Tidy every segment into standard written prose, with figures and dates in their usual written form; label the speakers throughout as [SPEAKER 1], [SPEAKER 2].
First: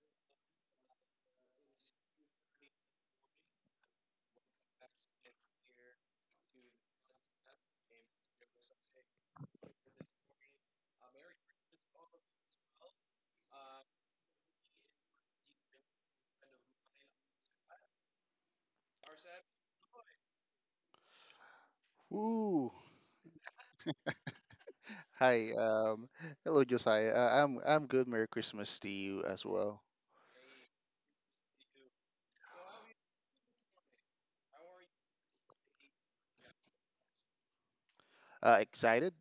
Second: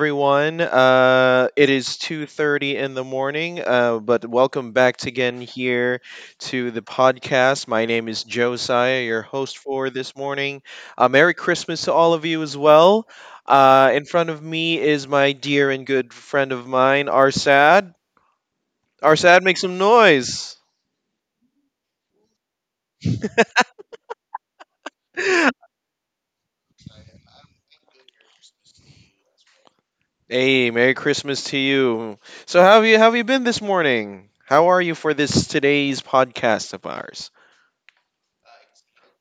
[SPEAKER 1] everyone. It is 2:30 in the morning, but welcome back to again here to the podcast. My name is Josiah, your host for this morning. Merry Christmas to all of you as well. In front of me is my dear and good friend of mine, Arsad. Arsad, make some noise.
[SPEAKER 2] Woo. Hi. Hello, Josiah. I'm good. Merry Christmas to you as well.
[SPEAKER 1] Hey, Merry Christmas to you. So, how have you been this morning? How are you for this today's podcast of ours?
[SPEAKER 2] Excited?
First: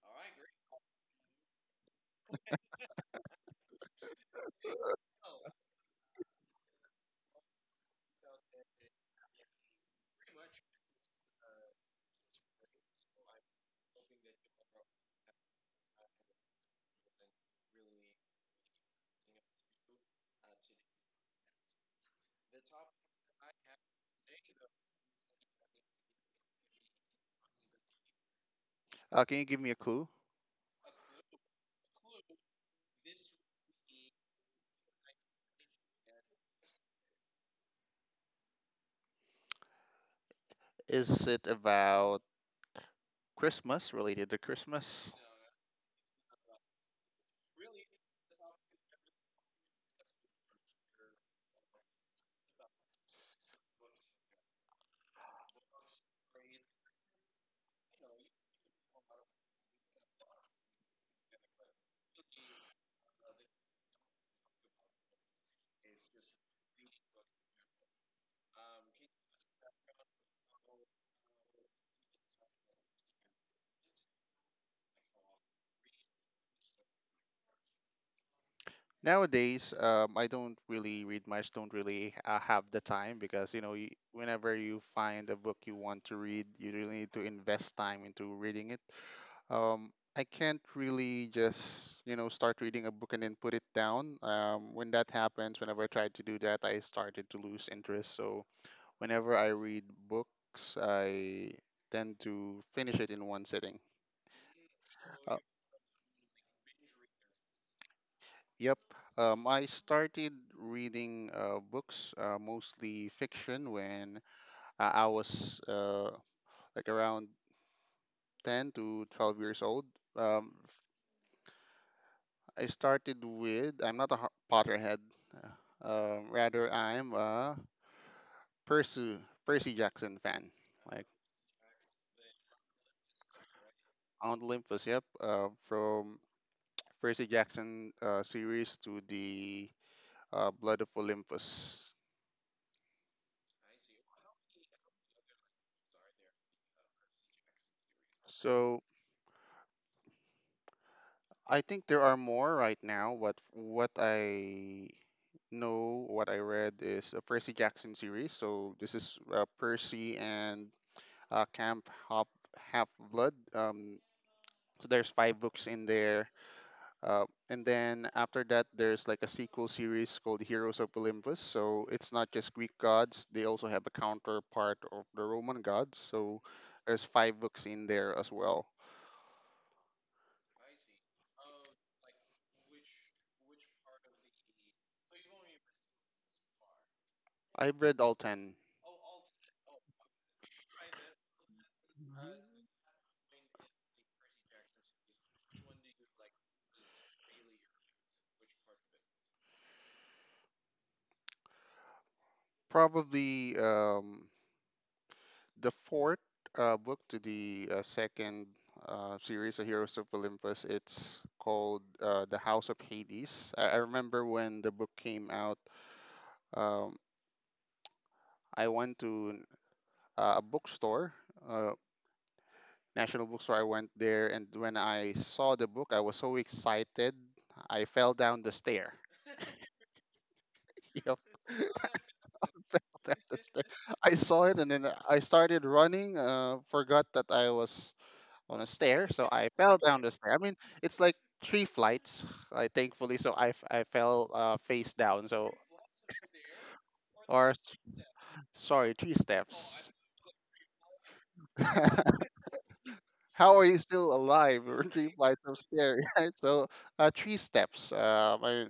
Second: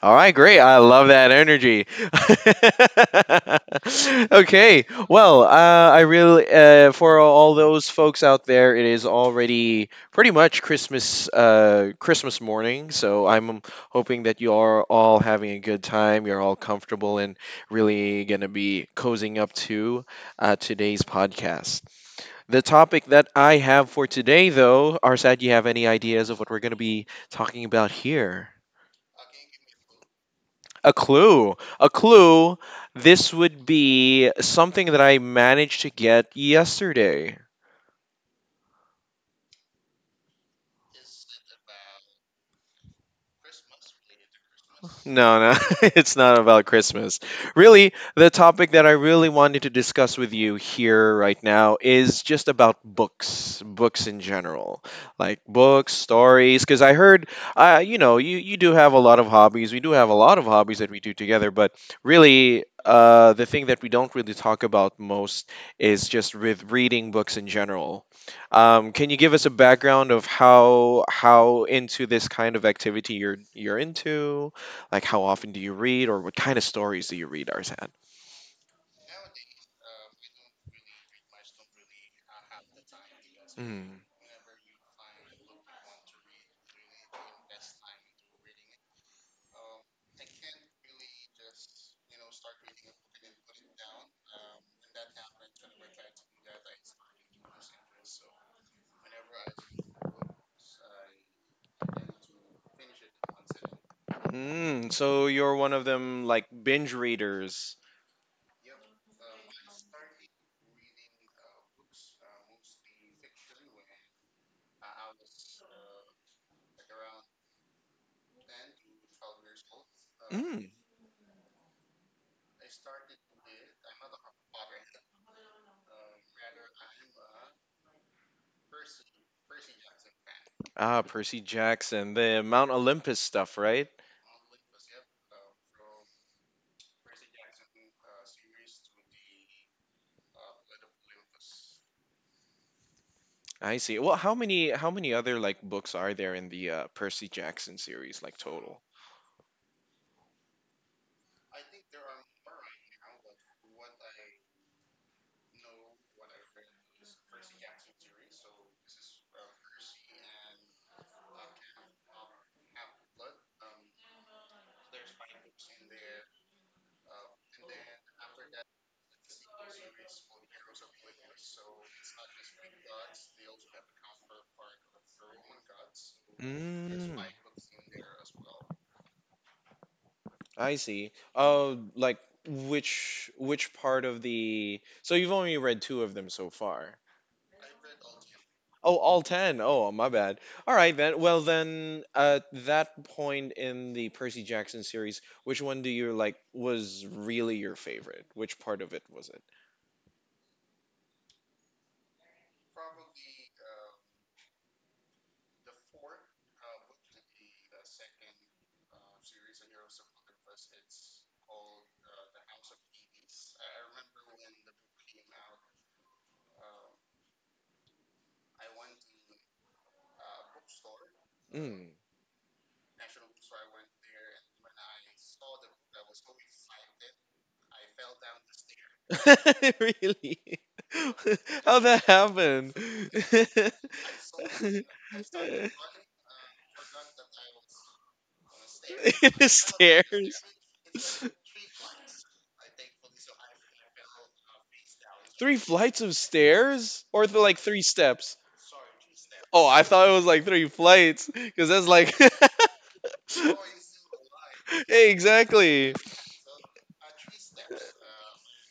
[SPEAKER 1] All right, great. I love that energy. Okay, well, I really for all those folks out there, it is already pretty much Christmas morning. So I'm hoping that you are all having a good time. You're all comfortable and really gonna be cozying up to today's podcast. The topic that I have for today, though, Arsad, do you have any ideas of what we're gonna be talking about here?
[SPEAKER 2] Can you give me a clue?
[SPEAKER 1] A clue. A clue. This would be something that I managed to get yesterday.
[SPEAKER 2] Is it about Christmas, related to Christmas?
[SPEAKER 1] No, no, it's not about Christmas. Really, the topic that I really wanted to discuss with you here right now is just about books, books in general, like books, stories. Because I heard, you do have a lot of hobbies. We do have a lot of hobbies that we do together, but really, the thing that we don't really talk about most is just with reading books in general. Can you give us a background of how into this kind of activity you're into? Like, how often do you read, or what kind of stories do you read, Arzad?
[SPEAKER 2] Nowadays, I don't really read much. Don't really have the time because you know, you,
[SPEAKER 1] Mm.
[SPEAKER 2] whenever you find a book you want to read, you really need to invest time into reading it. um, I can't really just you know start reading a book and then put it down. When that happens, whenever I tried to do that, I started to lose interest. So whenever I read books, I tend to finish it in one sitting.
[SPEAKER 1] Mm. So
[SPEAKER 2] Uh,
[SPEAKER 1] you're one of them like binge readers.
[SPEAKER 2] yep. I started reading books, mostly fiction, when I was like around 10 to 12 years old. Um,
[SPEAKER 1] Mm.
[SPEAKER 2] I started with I'm not a Har- Potterhead. uh, Rather, I'm a Percy Percy Jackson fan.
[SPEAKER 1] Ah,
[SPEAKER 2] Like
[SPEAKER 1] Percy Jackson, the Mount Olympus stuff, right?
[SPEAKER 2] Mount Olympus, yep. From Percy Jackson series to the Blood of Olympus.
[SPEAKER 1] I see. Well, how many other like books are there in the Percy Jackson series, like
[SPEAKER 2] So
[SPEAKER 1] total?
[SPEAKER 2] I think there are more right now. What I read is a Percy Jackson series. So this is Percy and Camp Half Blood. So there's five books in there. Uh, and then after that, there's like a sequel series called Heroes of Olympus. So it's not just Greek gods, they also have a counterpart of the Roman gods. So there's
[SPEAKER 1] Mm.
[SPEAKER 2] five books in there as well.
[SPEAKER 1] I see. Oh, like which part of the? So you've only read two of them so far.
[SPEAKER 2] I've read all 10.
[SPEAKER 1] Oh, all 10. Oh, my bad. All right then. Well then, at that point in the Percy Jackson series, which one do you like was really your favorite? Which part of it was
[SPEAKER 2] Probably the fourth book to the second series of Heroes of Olympus, it's called The House of Hades. I remember when the book came out. Um, I went to uh, a bookstore,
[SPEAKER 1] it?
[SPEAKER 2] uh,
[SPEAKER 1] Mm.
[SPEAKER 2] National Bookstore. I went there, and when I saw the book, I was so excited. I fell down the stair.
[SPEAKER 1] Really?
[SPEAKER 2] Yep,
[SPEAKER 1] How that happened?
[SPEAKER 2] fell down the stair. I saw it, and then I started running. Forgot that I was on a stair, so
[SPEAKER 1] The
[SPEAKER 2] I fell down the stair. I
[SPEAKER 1] stairs.
[SPEAKER 2] mean, it's like three flights, I thankfully. So I fell face down. So
[SPEAKER 1] Three flights of stairs? Or the,
[SPEAKER 2] or
[SPEAKER 1] like
[SPEAKER 2] s-
[SPEAKER 1] three steps?
[SPEAKER 2] sorry, three
[SPEAKER 1] Oh, I
[SPEAKER 2] steps.
[SPEAKER 1] thought it was like three flights because that's like
[SPEAKER 2] How are you still alive? Or three flights of
[SPEAKER 1] Exactly.
[SPEAKER 2] stairs. Right? So three steps.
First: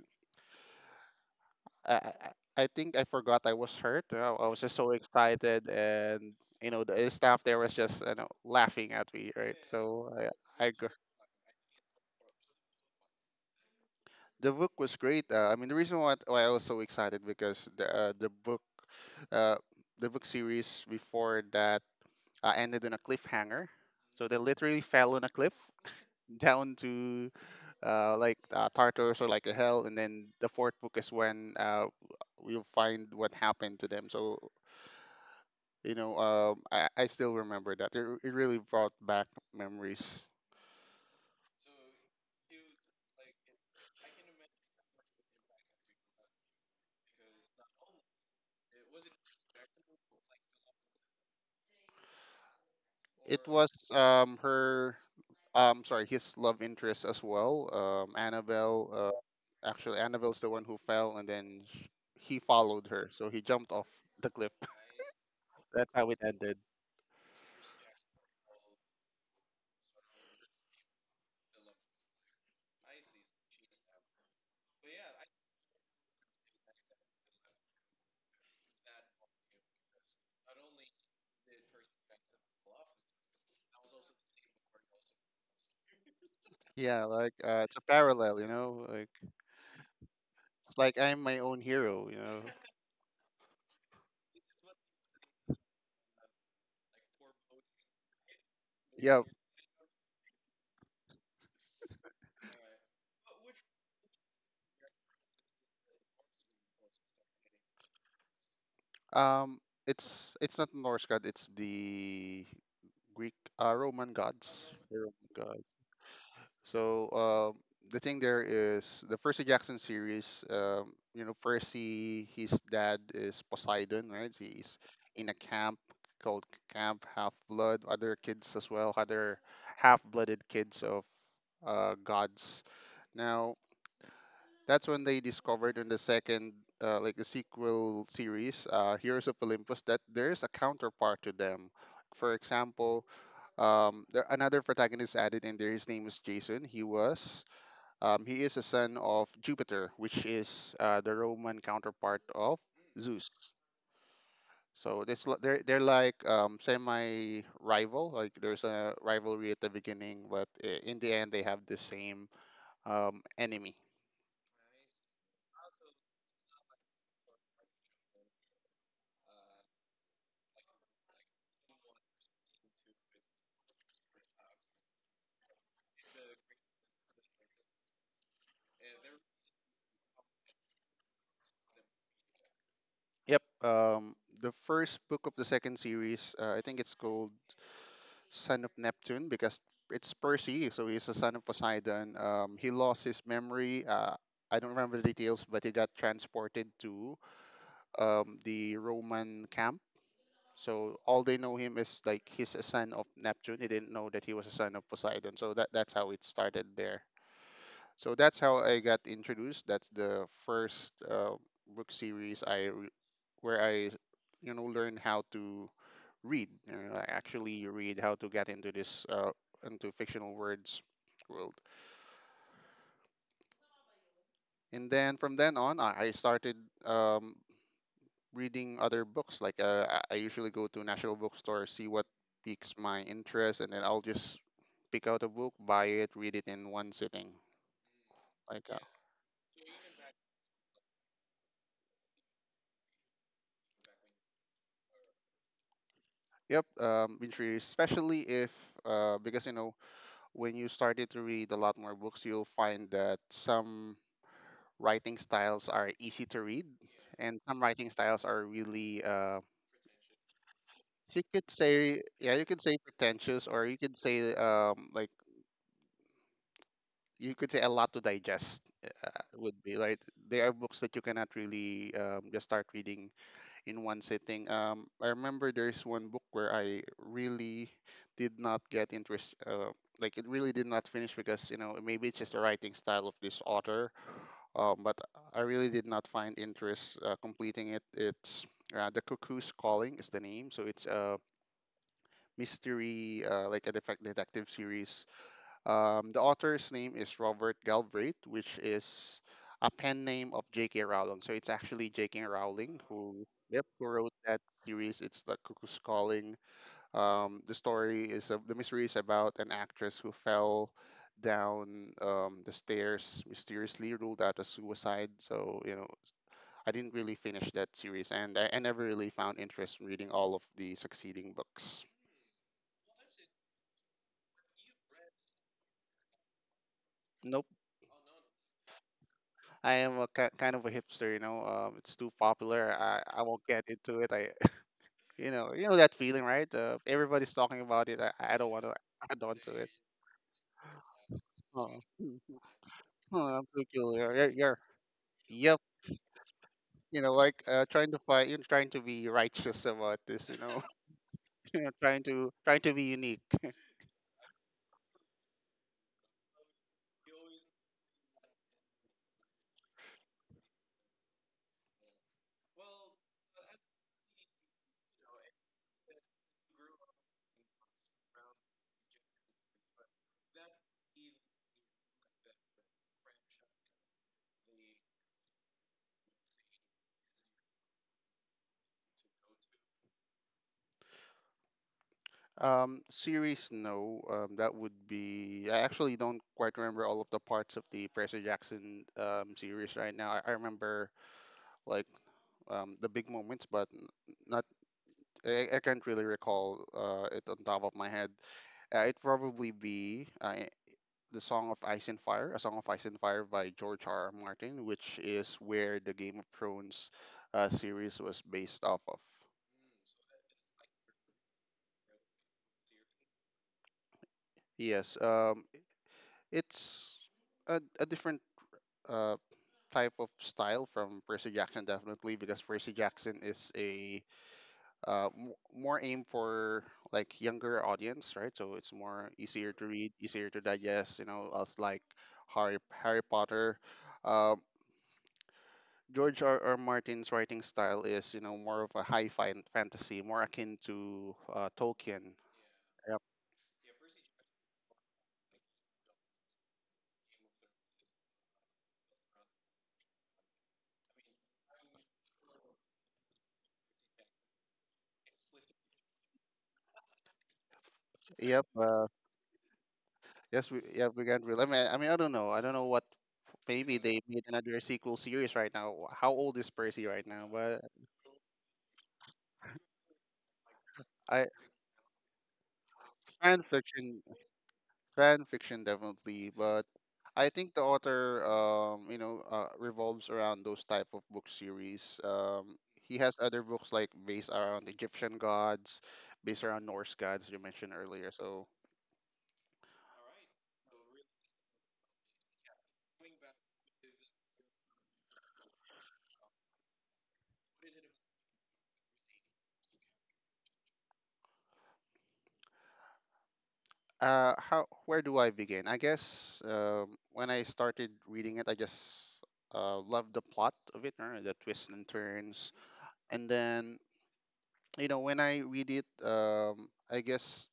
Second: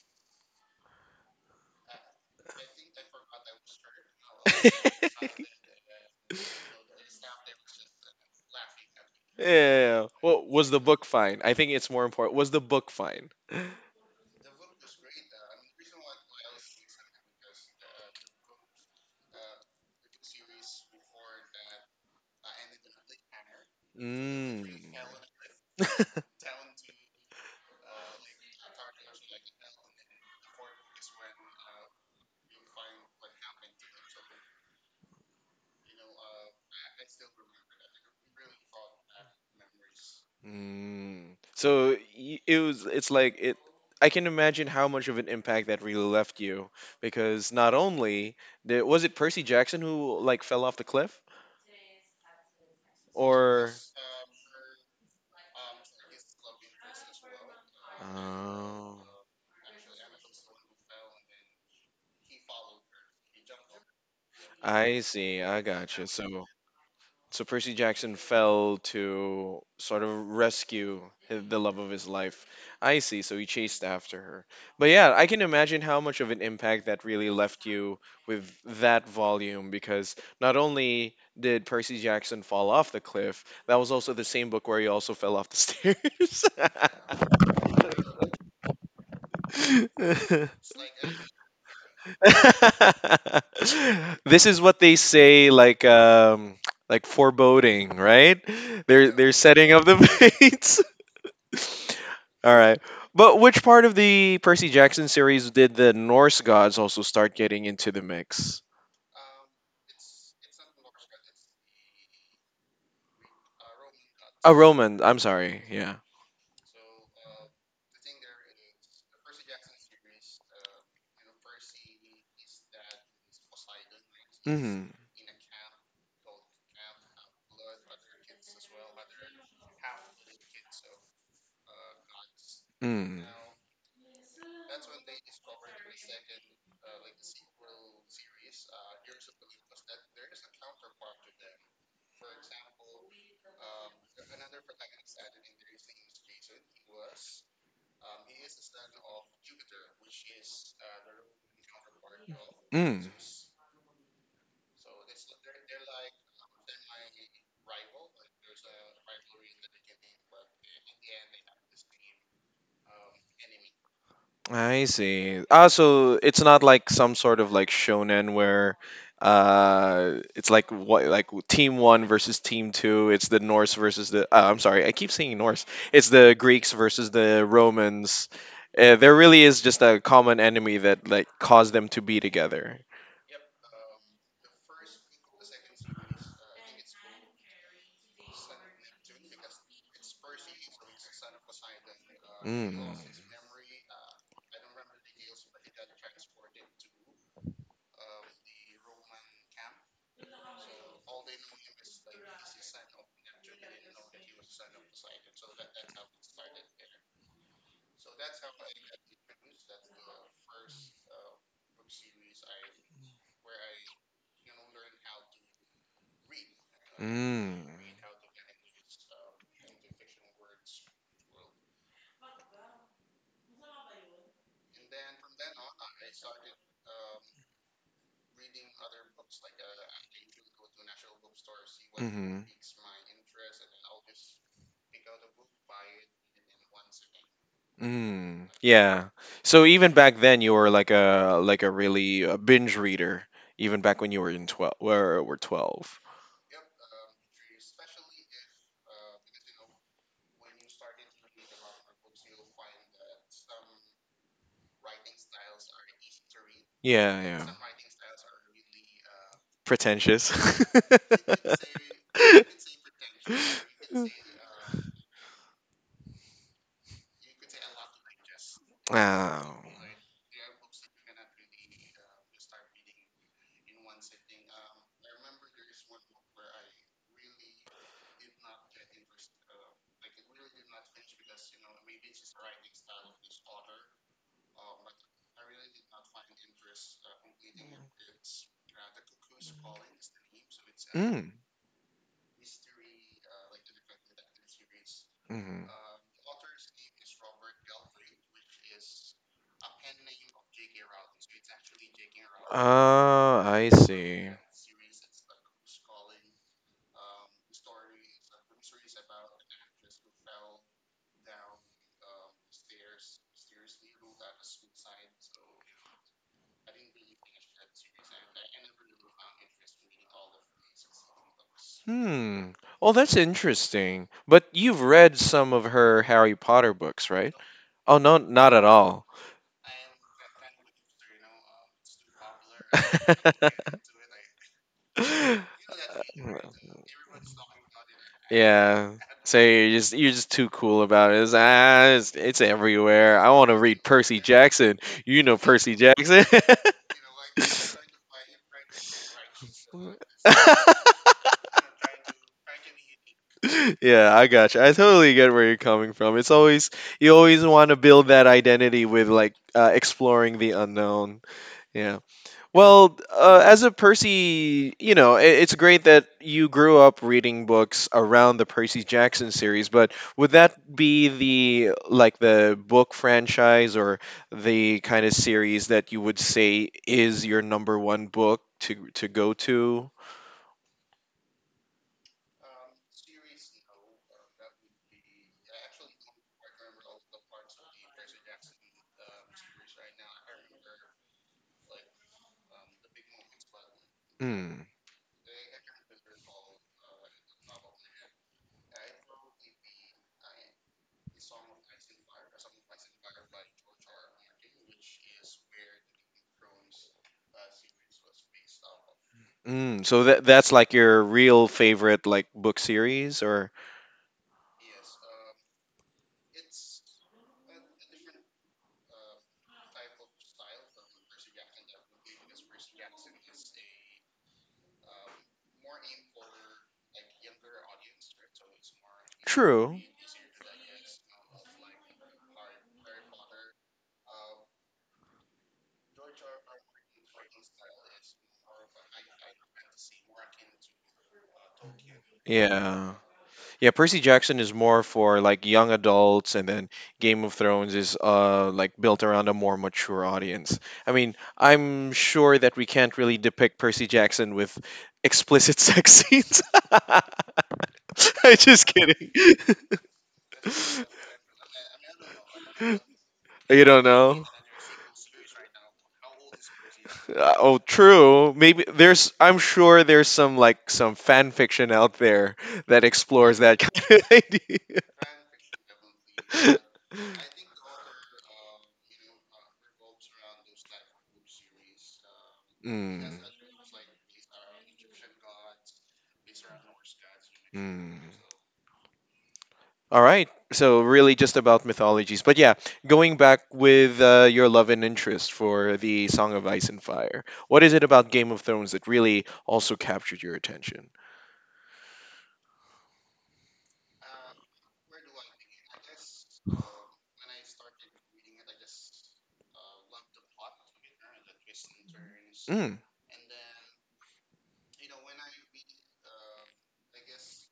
[SPEAKER 2] I I I think I forgot I was hurt. You know, I was just so
[SPEAKER 1] Yeah.
[SPEAKER 2] excited, and you know the staff there was just you know laughing at me, right?
[SPEAKER 1] Yeah.
[SPEAKER 2] So
[SPEAKER 1] Well, was
[SPEAKER 2] I
[SPEAKER 1] the
[SPEAKER 2] go-
[SPEAKER 1] book fine? I think it's more important. Was the book fine?
[SPEAKER 2] the book was great. I mean the reason why I was so excited because the uh, the book series before that ended in a cliffhanger. So they literally
[SPEAKER 1] Mm.
[SPEAKER 2] fell on a cliff down to Tartarus or like a hell, and then the fourth book is when we'll find what happened to them. So you know, I still remember that. It really brought back memories.
[SPEAKER 1] Mm. So it was. It's like it. I can imagine how much of an impact that really left you because not only there, was it Percy Jackson who like fell off the cliff
[SPEAKER 2] It was
[SPEAKER 1] or.
[SPEAKER 2] sorry, his love interest as well. Annabelle,
[SPEAKER 1] Oh,
[SPEAKER 2] actually, Annabelle's the one who fell, and then he followed her, so he jumped off the cliff.
[SPEAKER 1] I see. I
[SPEAKER 2] That's
[SPEAKER 1] gotcha.
[SPEAKER 2] how it
[SPEAKER 1] So
[SPEAKER 2] ended.
[SPEAKER 1] Percy Jackson fell to sort of rescue the love of his life. I see. So he chased after her. But yeah, I can imagine how much of an impact that really left you with that volume because not only did Percy Jackson fall off the cliff, that was also the same book where he also fell off
[SPEAKER 2] Yeah, like
[SPEAKER 1] the
[SPEAKER 2] it's a parallel, you know, like.
[SPEAKER 1] stairs.
[SPEAKER 2] It's like I'm my own hero, you know.
[SPEAKER 1] This is what they say like foreboding, right? they're
[SPEAKER 2] Yeah.
[SPEAKER 1] they're setting up the fates. All right, but which part of the Percy Jackson series did the Norse gods also start getting into the mix?
[SPEAKER 2] Um, it's not Norse god. It's the Greek Roman
[SPEAKER 1] A
[SPEAKER 2] gods. The
[SPEAKER 1] Roman, I'm
[SPEAKER 2] Roman
[SPEAKER 1] sorry.
[SPEAKER 2] gods.
[SPEAKER 1] Yeah.
[SPEAKER 2] So the thing there is the Percy Jackson series. You know, Percy, his dad is Poseidon, right? He's
[SPEAKER 1] Mm.
[SPEAKER 2] in a camp called Camp Half Blood. Other kids as well, other half-blooded kids of gods.
[SPEAKER 1] Mm.
[SPEAKER 2] Now that's when they discovered in the second, like the sequel series, Heroes of Olympus, that there's a counterpart to them. For example, another protagonist added in there. His name is Jason. He is a son of Jupiter, which is the Roman counterpart of
[SPEAKER 1] Mm.
[SPEAKER 2] Zeus. So they're like semi rival. Like there's a rivalry at the beginning, but in the end they have the same enemy.
[SPEAKER 1] I see. Ah, so it's not like some sort of like shonen where it's like what like team one versus team two. It's the Norse versus the I'm sorry, I keep saying Norse. It's the Greeks versus the Romans. There really is just a common enemy that like caused them to be together.
[SPEAKER 2] Yep. The first book of the second series, I think it's called Son of Neptune because it's Percy, so he's a son of Poseidon. He
[SPEAKER 1] Mm.
[SPEAKER 2] lost his memory. I don't remember the details, but he got transported to the Roman camp. So all they know him is like he's a son of Neptune. He didn't know that he was a son of Poseidon. So that's how it started there. So that's how I got introduced. That's the first book series I re- where I you know learn how to read. You know, I actually read how to get into this into fictional words world. And then from then on, I started um, reading other books. Like I usually go to National Bookstore, see what
[SPEAKER 1] Mm. Hmm.
[SPEAKER 2] piques my interest, and then I'll just pick out a book, buy it, read it in one sitting.
[SPEAKER 1] Mm,
[SPEAKER 2] Like uh,
[SPEAKER 1] yeah. So even back then, you were like a really a binge reader. Even back when you were in 12, where were 12.
[SPEAKER 2] Yep, binge read, especially if because you know when you started to read a lot more books, you'll find that some writing styles are easy to read,
[SPEAKER 1] Yeah,
[SPEAKER 2] and
[SPEAKER 1] yeah.
[SPEAKER 2] some writing styles are really,
[SPEAKER 1] Pretentious.
[SPEAKER 2] you could say, yeah, you could say pretentious, or you could say, you could say a lot to digest. Would
[SPEAKER 1] Wow.
[SPEAKER 2] be right. There are books that you cannot really just start reading in one sitting. I remember there's one book where I really did not get interest. Like it really did not finish because you know maybe it's just the writing style of this author. But I really did not find interest completing it. It's The Cuckoo's Calling is the name, so it's a
[SPEAKER 1] Mm,
[SPEAKER 2] mystery, like a defect detective series
[SPEAKER 1] mm.
[SPEAKER 2] the author's name is Robert Galbraith, which is a pen name of J.K. Rowling. So it's actually J.K. Rowling who,
[SPEAKER 1] Oh,
[SPEAKER 2] yep,
[SPEAKER 1] I
[SPEAKER 2] who wrote
[SPEAKER 1] see.
[SPEAKER 2] that series. It's The Cuckoo's Calling. The story is of, the mystery is about an actress who fell down the stairs mysteriously, ruled out as suicide. So you know, I didn't really finish that series, and I never really found interest in reading all of the succeeding books.
[SPEAKER 1] Hmm. Oh, that's interesting. But you've read some of her Harry Potter books, right?
[SPEAKER 2] Nope.
[SPEAKER 1] Oh, no, not at all.
[SPEAKER 2] I am a kind of a hipster, you know. It's too popular. I won't get into it. I, you know that feeling, right? Everybody's talking about it. I don't want to
[SPEAKER 1] Yeah.
[SPEAKER 2] add on
[SPEAKER 1] So
[SPEAKER 2] to it.
[SPEAKER 1] you're just too cool about it. It's,
[SPEAKER 2] Oh,
[SPEAKER 1] ah, it's,
[SPEAKER 2] hmm,
[SPEAKER 1] it's everywhere.
[SPEAKER 2] oh,
[SPEAKER 1] I
[SPEAKER 2] I'm
[SPEAKER 1] want to read
[SPEAKER 2] peculiar.
[SPEAKER 1] Percy Jackson. You know
[SPEAKER 2] Yep.
[SPEAKER 1] Percy Jackson.
[SPEAKER 2] You know, like trying to fight, you are trying to be righteous about this. You know, you know, trying to be unique.
[SPEAKER 1] Yeah, I got you. I totally get where you're coming from. It's always you always want to build that identity with like exploring the unknown. Yeah. Well, as a Percy, it's great that you grew up reading books around the Percy Jackson series. But would that be the like the book franchise or the kind of series that you would say is your number one book to go to?
[SPEAKER 2] Series, no. That would be. I actually don't quite remember all of the parts of the Percy Jackson series right now. I remember like the big moments, but n- not I, I can't really recall it on top of my head. It probably be the song of Ice and Fire, a song of Ice and Fire by George R. R. Martin, which is where the Game of Thrones series was based off of.
[SPEAKER 1] Mm, so that's like your real favorite like book series or
[SPEAKER 2] Yes, it's a different uh, type of style from Percy Jackson, definitely, because Percy Jackson is a more aimed for like younger audience, right? So it's more easier to
[SPEAKER 1] True.
[SPEAKER 2] read, easier to digest. You know, as like Harry Harry Potter. Um, George R. R. Martin's writing style is, you know, more of a high-fi fantasy, more akin to Tolkien.
[SPEAKER 1] Yeah.
[SPEAKER 2] Yep.
[SPEAKER 1] Yeah, Percy Jackson is more for like young adults and then Game of Thrones is like built around a more mature audience. I mean, I'm sure that we can't really depict Percy Jackson with explicit sex scenes. I'm
[SPEAKER 2] Yep.
[SPEAKER 1] just kidding.
[SPEAKER 2] Yes, we. Yep, we can't really. I don't know. I don't know what.
[SPEAKER 1] You
[SPEAKER 2] Maybe
[SPEAKER 1] don't
[SPEAKER 2] they
[SPEAKER 1] know?
[SPEAKER 2] made another sequel series right now. How old is Percy right now?
[SPEAKER 1] Oh,
[SPEAKER 2] But
[SPEAKER 1] true. Maybe there's. I'm sure there's some like some
[SPEAKER 2] I
[SPEAKER 1] fan fiction out there that explores
[SPEAKER 2] fan
[SPEAKER 1] that kind
[SPEAKER 2] fiction,
[SPEAKER 1] of idea.
[SPEAKER 2] fan fiction definitely. But I think the author, you know, revolves around those type of book series. He has
[SPEAKER 1] Mm.
[SPEAKER 2] other books like based around Egyptian gods, based around Norse gods you mentioned
[SPEAKER 1] Mm.
[SPEAKER 2] earlier. So,
[SPEAKER 1] All right. So really, just about mythologies. But yeah, going back with your love and interest for the Song of Ice and Fire. What is it about Game of Thrones that really also captured your attention?
[SPEAKER 2] how where do I begin? I guess when I started reading it, I just loved the plot of it, or the twists and turns.
[SPEAKER 1] Mm.
[SPEAKER 2] And then, you know, when I read it, I guess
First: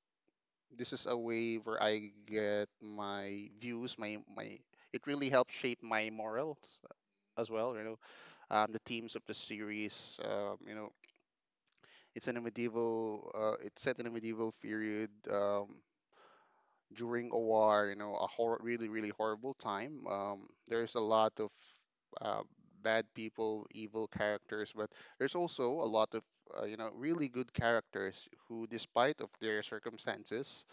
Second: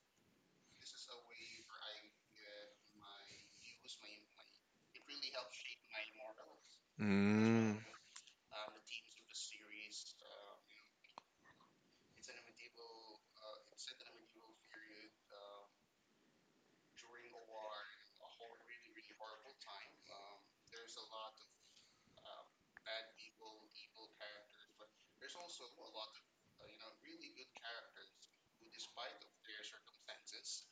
[SPEAKER 2] this is a way where I get my views, my my. It really helps shape my morals as well.
[SPEAKER 1] Mm.
[SPEAKER 2] You know, the themes of the series. You know, it's set in a medieval period. During a war, you know, really, really horrible time. There's a lot of uh, bad people, evil characters, but there's also a lot of you know really good characters who, despite of their circumstances,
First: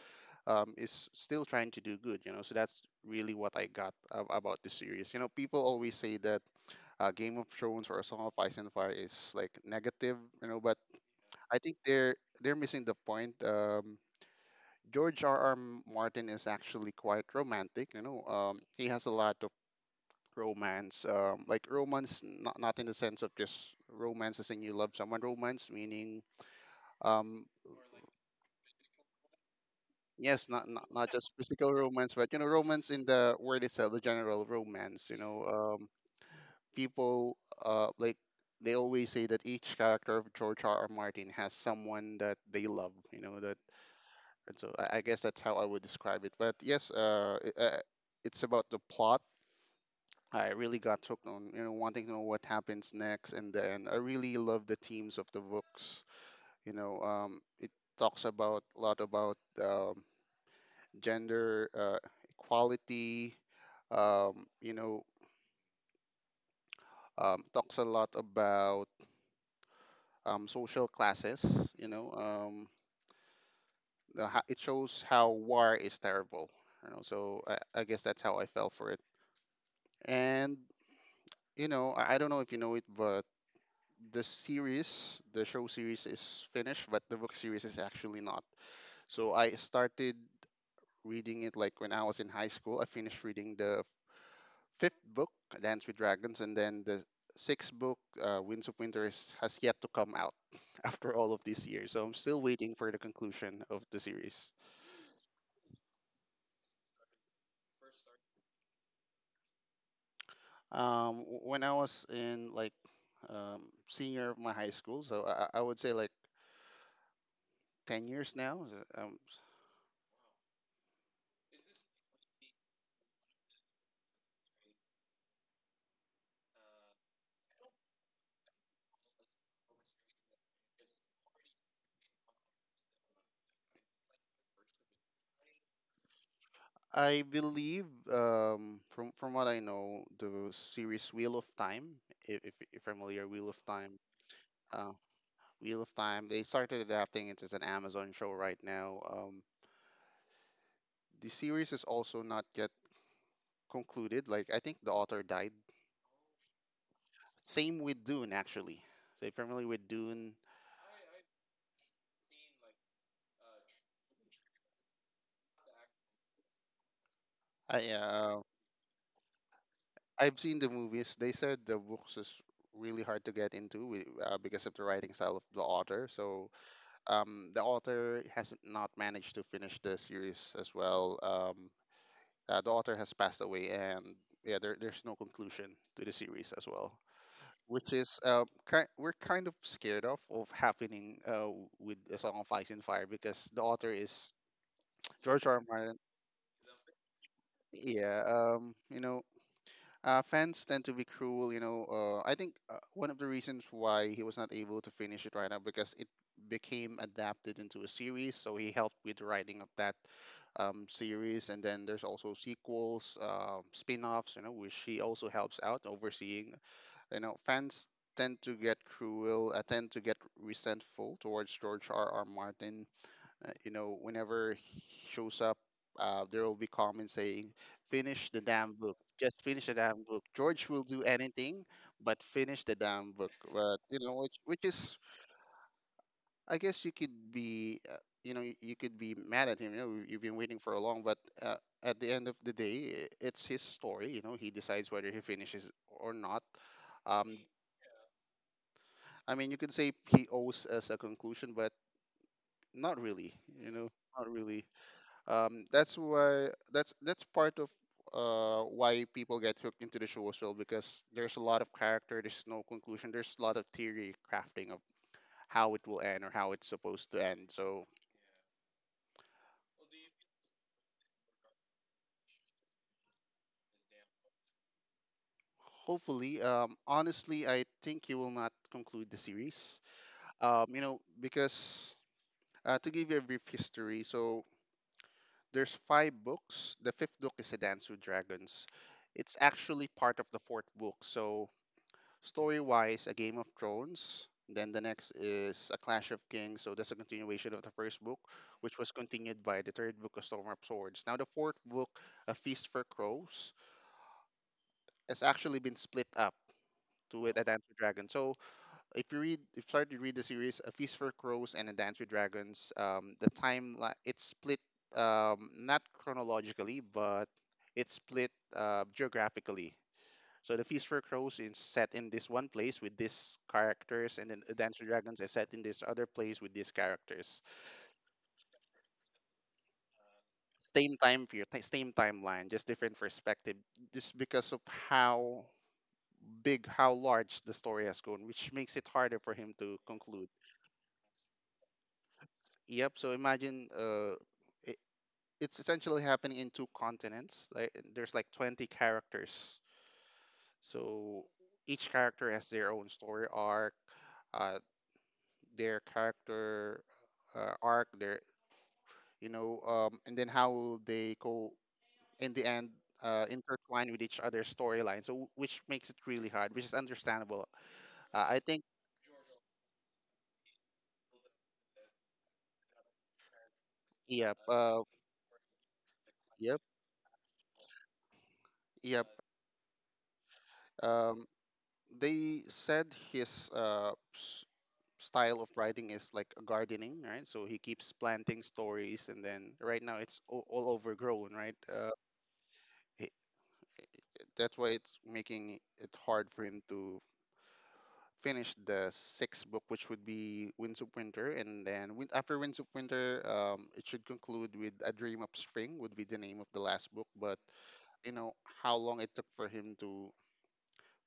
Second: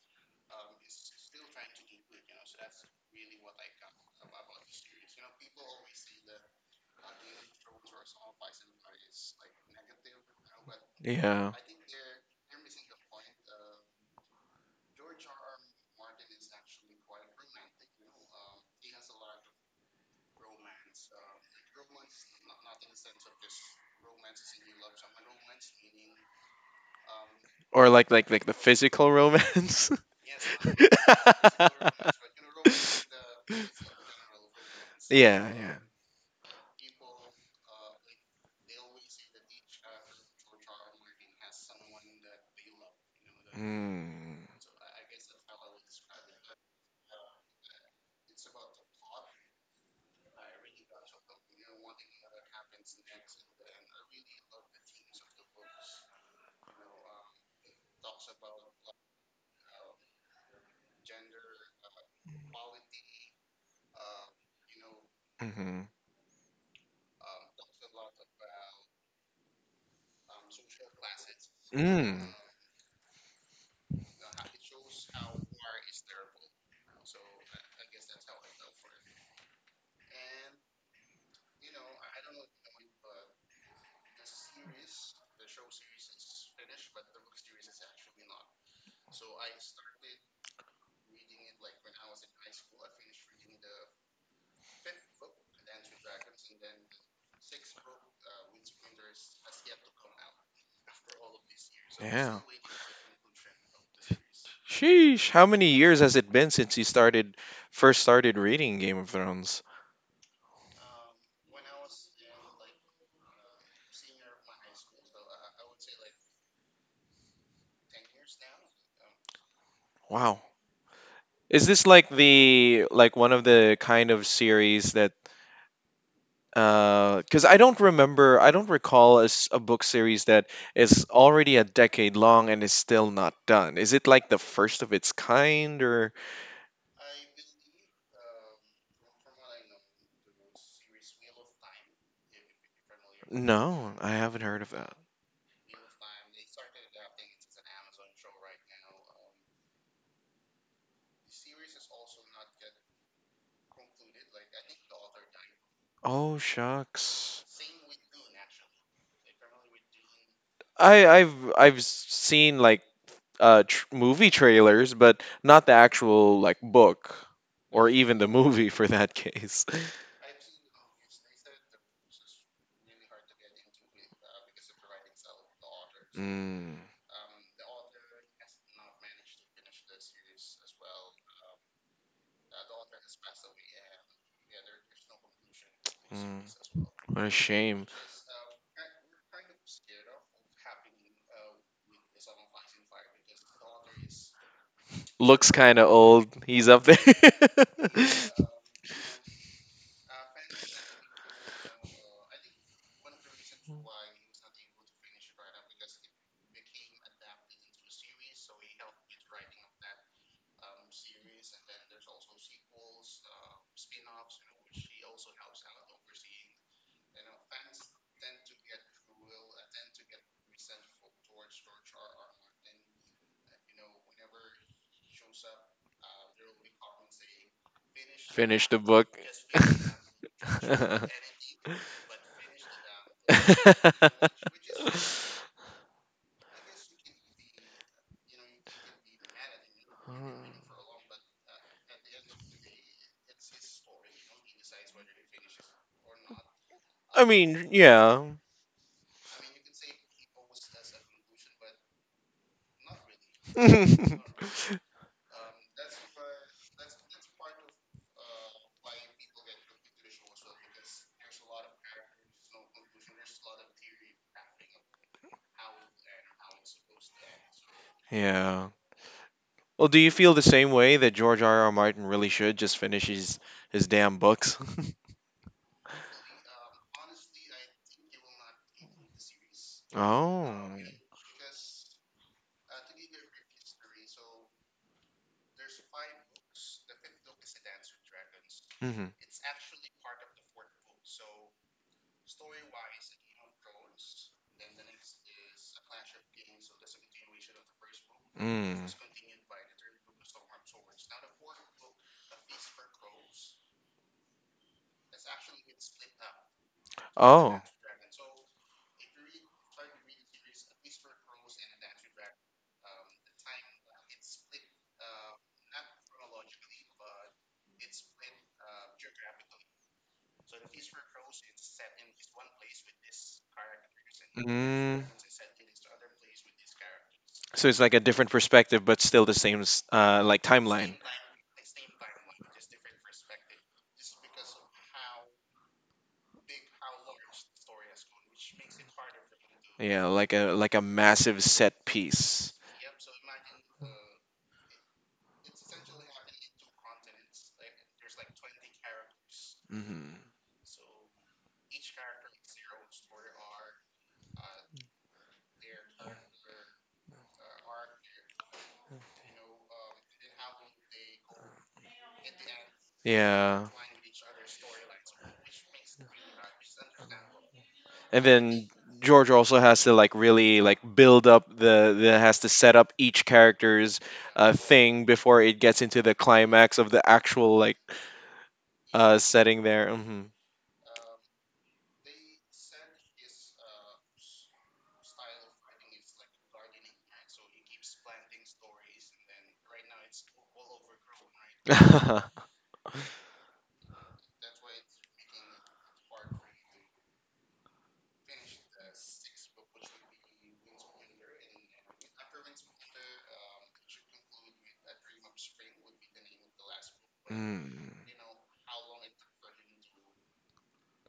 [SPEAKER 2] is still trying to do good, you know. So that's really what I got about the series. You know, people always say that Game of Thrones or Song of Ice and Fire is like negative, you know, but
[SPEAKER 1] Yeah.
[SPEAKER 2] I think they're missing the point. George R. R. Martin is actually quite romantic, you know. He has a lot of romance, like romance, not in the sense of just romance as in you love someone. Romance meaning. Um,
[SPEAKER 1] Or like the physical romance.
[SPEAKER 2] Yes, not just physical romance, but you know, romance in the word itself, the general romance. You know,
[SPEAKER 1] Yeah, yeah.
[SPEAKER 2] people uh like they always say that each character of George R. R. Martin has someone that they love. You know that,
[SPEAKER 1] Mm.
[SPEAKER 2] and so I guess that's how I would describe it. But yes, it's about the plot. I really got hooked on you know wanting to know what happens next, and then I really love the themes of the books. You know, it talks about a lot about um gender equality. You know,
[SPEAKER 1] Mm-hmm.
[SPEAKER 2] talks a lot about social classes. You know,
[SPEAKER 1] Mm.
[SPEAKER 2] it shows how war is terrible. You know, so I guess that's how I fell for it. And you know, I don't know if you know it, but the series, the show series is finished, but the book series is actually not. So I started reading it like when I was in high school. I finished reading the fifth book, Dance with Dragons, and then the sixth book, Winds of Winter, has yet to come out after all of these years. So I'm
[SPEAKER 1] Yeah.
[SPEAKER 2] still waiting for the conclusion of the series.
[SPEAKER 1] Sheesh, how many years has it been since you started first started reading Game of Thrones?
[SPEAKER 2] When I was in like um, senior of my high school, so I would say like 10 years now.
[SPEAKER 1] Wow. Is this like the like one of the kind of series that because I don't remember, I don't recall a book series that is already a decade long and is still not done. Is it like the first of its kind, or
[SPEAKER 2] I believe from what I know, the series Wheel of Time, if you're familiar, Wheel of
[SPEAKER 1] no?
[SPEAKER 2] Time.
[SPEAKER 1] I haven't heard of that.
[SPEAKER 2] Uh, Wheel of Time. They started adapting it as an Amazon show right now. The series is also not yet concluded. Like I think the author died.
[SPEAKER 1] Oh shucks.
[SPEAKER 2] Same with Dune actually. So if you're familiar with Dune,
[SPEAKER 1] I've seen like movie trailers, but not the actual like book or
[SPEAKER 2] I
[SPEAKER 1] even the
[SPEAKER 2] uh,
[SPEAKER 1] movie for that case.
[SPEAKER 2] I've seen the movies. They said the books is really hard to get into because of the writing style of the author. So
[SPEAKER 1] Mm,
[SPEAKER 2] the author has not managed to finish the series as well. The author has passed away, and yeah, there's no conclusion to the series as
[SPEAKER 1] mm,
[SPEAKER 2] well.
[SPEAKER 1] what a shame.
[SPEAKER 2] Which is we're kind of scared of happening with a song of ice and fire because the author is
[SPEAKER 1] Looks
[SPEAKER 2] George R. R.
[SPEAKER 1] kind of
[SPEAKER 2] Martin.
[SPEAKER 1] old. He's up there.
[SPEAKER 2] Yeah. Fans tend to be cruel, you know. I think one of the reasons why he was not able to finish it right now because it became adapted into a series, so he helped with the writing of that series, and then there's also sequels, spin-offs, you know, which he also helps out overseeing. You know, fans tend to get cruel, tend to get resentful towards George R. R. Martin. You know, whenever he shows up, there will be comments saying, "Finish the
[SPEAKER 1] Finish
[SPEAKER 2] damn
[SPEAKER 1] the
[SPEAKER 2] book.
[SPEAKER 1] book.
[SPEAKER 2] Just finish the damn book. George will do anything, but finish the damn book." But you know, which is, I guess you could be, you know, you could be mad at him. You know, you've been waiting for a long, but. At the end of the day, it's his story. You know, he decides whether he finishes or not.
[SPEAKER 1] I
[SPEAKER 2] Um,
[SPEAKER 1] mean, yeah.
[SPEAKER 2] I mean, you can say he owes us a conclusion, but not really. You know, not really. That's part of why people get hooked into the show as well, because there's a lot of character, there's no conclusion, there's a lot of theory crafting of how it will end or how it's supposed to end. So
[SPEAKER 1] Yeah. Well, do you feel the same way that George R. R. Martin really should just finish his damn books?
[SPEAKER 2] hopefully, honestly, I think he will not conclude the series.
[SPEAKER 1] Oh.
[SPEAKER 2] You know, because to give you a brief history, so there's five books. The fifth book is A Dance with Dragons.
[SPEAKER 1] Hmm.
[SPEAKER 2] It's actually part of the fourth book. So, story-wise, A Game of Thrones. Then the next is A Clash of Kings. So that's a continuation of the first book, which
[SPEAKER 1] Mm.
[SPEAKER 2] was continued by the third book, A Storm of Swords. Now the fourth book, A Feast for Crows, has actually been split up to it, A
[SPEAKER 1] Oh.
[SPEAKER 2] Dance with Dragons. So if you start to read the series a feast for crows and a dance with dragons, um, it's split, um, not chronologically, but it's split geographically. So the feast for crows is set in this one place with these characters, and then A dance with dragons is set in this other place with these characters.
[SPEAKER 1] So it's like a different perspective, but still the same like
[SPEAKER 2] Same time period, same timeline, just different perspective, just because of how how large the story has gone, which makes it harder for him to
[SPEAKER 1] to. Yeah, like
[SPEAKER 2] conclude.
[SPEAKER 1] a like a massive set piece.
[SPEAKER 2] Yep, so imagine i- it's essentially happening in two continents. Like there's like 20 characters.
[SPEAKER 1] Hmm.
[SPEAKER 2] So each character has their own story arc, uh, their character arc, their you know, and then how they go in the end
[SPEAKER 1] Yeah.
[SPEAKER 2] intertwine with each other's storyline. So which makes it really hard, which is understandable.
[SPEAKER 1] And
[SPEAKER 2] I think
[SPEAKER 1] then George also has to like really like build up the has to set up each character's
[SPEAKER 2] yeah,
[SPEAKER 1] thing before it gets into the
[SPEAKER 2] yep,
[SPEAKER 1] climax of the actual like
[SPEAKER 2] yep.
[SPEAKER 1] setting there. Hmm.
[SPEAKER 2] Um, they said his style of writing is like a gardening, right? So he keeps planting stories, and then right now it's all overgrown, right? He- that's why it's making it hard for him to finish the sixth book, which would be Winds of Winter, and then after Winds of Winter, it should conclude with A Dream of Spring, would be the name of the last book. But
[SPEAKER 1] Mm,
[SPEAKER 2] you know how long it took for him to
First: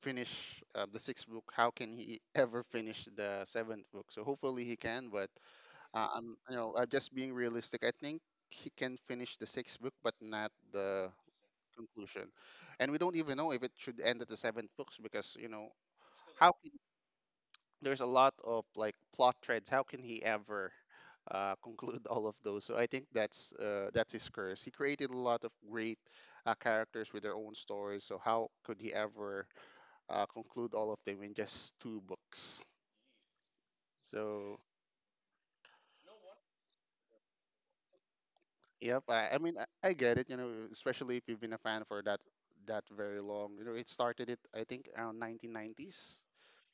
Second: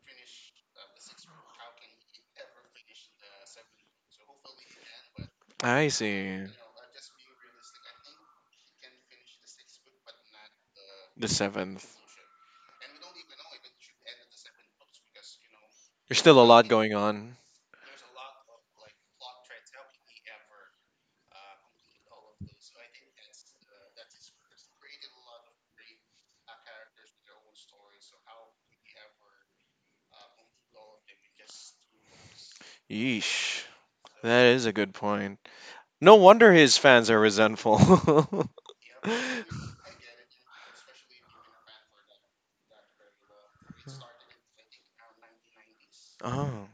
[SPEAKER 2] finish the sixth book, how can he ever finish the seventh book, so hopefully he can, but
[SPEAKER 1] I
[SPEAKER 2] uh, I'm,
[SPEAKER 1] see.
[SPEAKER 2] you know, just being realistic, I think he can finish the sixth book, but not the
[SPEAKER 1] The seventh.
[SPEAKER 2] conclusion. And we don't even know if it should end at the seventh books because, you know,
[SPEAKER 1] There's still a
[SPEAKER 2] how
[SPEAKER 1] lot
[SPEAKER 2] can,
[SPEAKER 1] going on.
[SPEAKER 2] there's a lot of like plot threads. How can he ever conclude all of those? So I think that's his curse. He created a lot of great characters with their own stories. So how could he ever conclude all of them in just two books?
[SPEAKER 1] Yeesh. That
[SPEAKER 2] So
[SPEAKER 1] is a good point. No wonder his fans are resentful.
[SPEAKER 2] yep, I mean I get it, you know, especially if you've been a fan for that very long. You know, it started it I think around 1990s.
[SPEAKER 1] Oh.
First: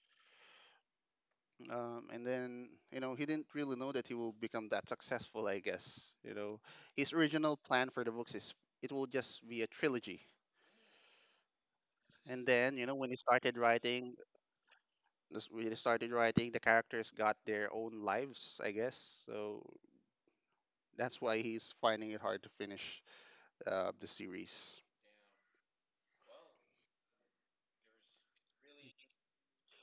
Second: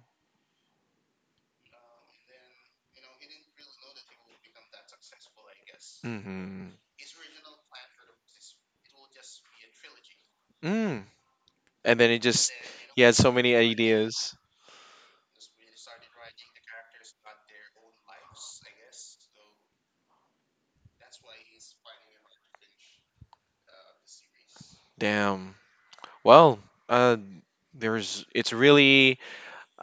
[SPEAKER 2] And then, you know, he didn't really know that he will become that successful, I guess. You know,
[SPEAKER 1] Mm-hmm.
[SPEAKER 2] his original plan for the books is it will just be a trilogy.
[SPEAKER 1] Mm. And then it
[SPEAKER 2] And
[SPEAKER 1] just,
[SPEAKER 2] then, you know,
[SPEAKER 1] he
[SPEAKER 2] when
[SPEAKER 1] had
[SPEAKER 2] he
[SPEAKER 1] so many
[SPEAKER 2] started writing,
[SPEAKER 1] ideas.
[SPEAKER 2] the characters got their own lives, I guess. So that's why he's finding it hard to finish the series.
[SPEAKER 1] Damn. Well, uh, it's really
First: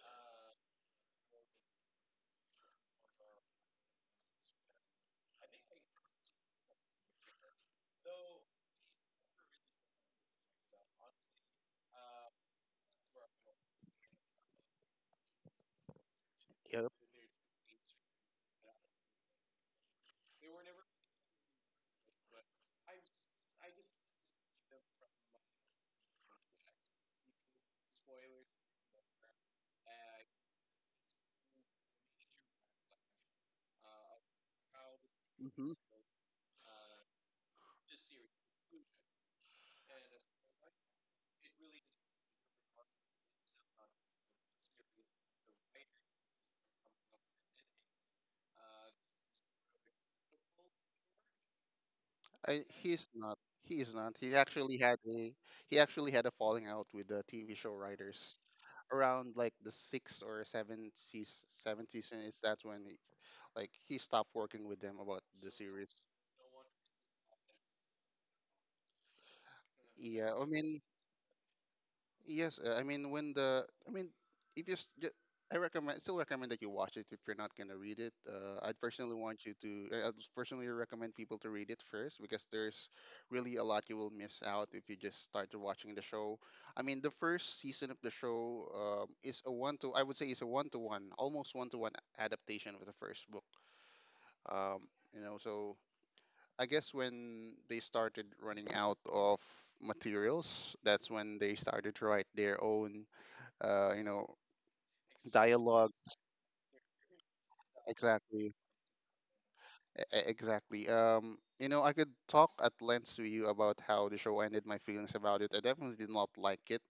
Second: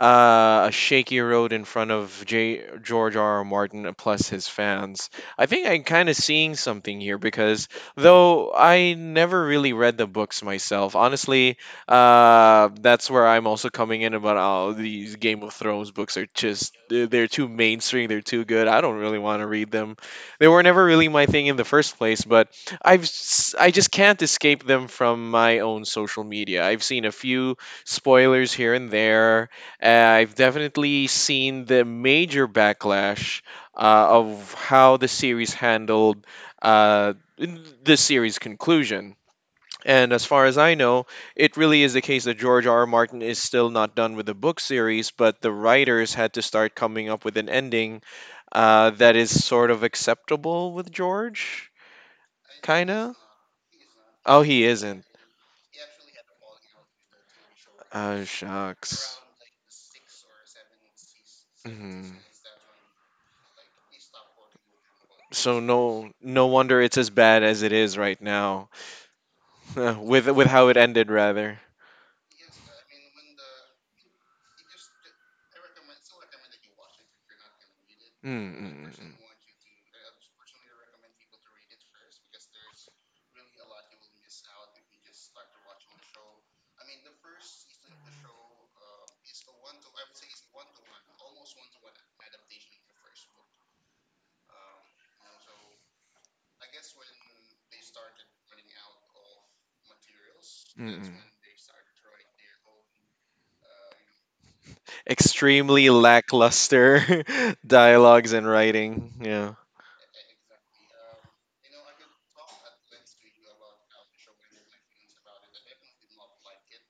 [SPEAKER 1] a shaky road in front of George R. R. Martin, plus his fans. I think I'm kind of seeing something here because though I never really read the books myself, honestly, that's where I'm also coming in about oh these Game of Thrones books are just
[SPEAKER 2] Yep.
[SPEAKER 1] they're too mainstream, they're too good. I don't really want to read them. They were never really my thing in the first place, but I just can't escape them from my own social media. I've seen a few spoilers here and there. I've definitely seen the major backlash of how the series
[SPEAKER 2] Hmm.
[SPEAKER 1] handled uh, the series conclusion. And as far as I know, it really is the case that George R. R. Martin is still not done with the book series, but the writers had to start coming up with an ending that is sort of acceptable with George,
[SPEAKER 2] I, he's
[SPEAKER 1] kinda.
[SPEAKER 2] not. He is not.
[SPEAKER 1] Oh, he isn't.
[SPEAKER 2] He actually had a falling out with the TV show
[SPEAKER 1] Oh,
[SPEAKER 2] writers
[SPEAKER 1] shucks.
[SPEAKER 2] around like the sixth or seventh season. Seventh
[SPEAKER 1] Mhm.
[SPEAKER 2] season is that's when he, like he stopped working with them about the
[SPEAKER 1] So
[SPEAKER 2] series.
[SPEAKER 1] no wonder it's as bad as it is right now with
[SPEAKER 2] Yeah, I
[SPEAKER 1] with how it
[SPEAKER 2] mean
[SPEAKER 1] ended rather.
[SPEAKER 2] yes, I mean when the I mean if you s- ju- I recommend still recommend that you watch it if you're not gonna read it.
[SPEAKER 1] Mm, mm,
[SPEAKER 2] I'd
[SPEAKER 1] mm,
[SPEAKER 2] personally
[SPEAKER 1] mm.
[SPEAKER 2] want you to I'd personally recommend people to read it first because there's really a lot you will miss out if you just start watching the show. I mean the first season of the show, is a one to I would say is a one to one, almost one to one, adaptation of the first book. Um, you know so. I guess when they started running out of materials,
[SPEAKER 1] Mm,
[SPEAKER 2] that's
[SPEAKER 1] mm.
[SPEAKER 2] when they started to write their own you know,
[SPEAKER 1] Extremely
[SPEAKER 2] dialogues.
[SPEAKER 1] lackluster dialogues and
[SPEAKER 2] Exactly,
[SPEAKER 1] writing. Yeah.
[SPEAKER 2] exactly. You know, I could talk at length to you about how the show ended, my feelings about it. I definitely did not like it.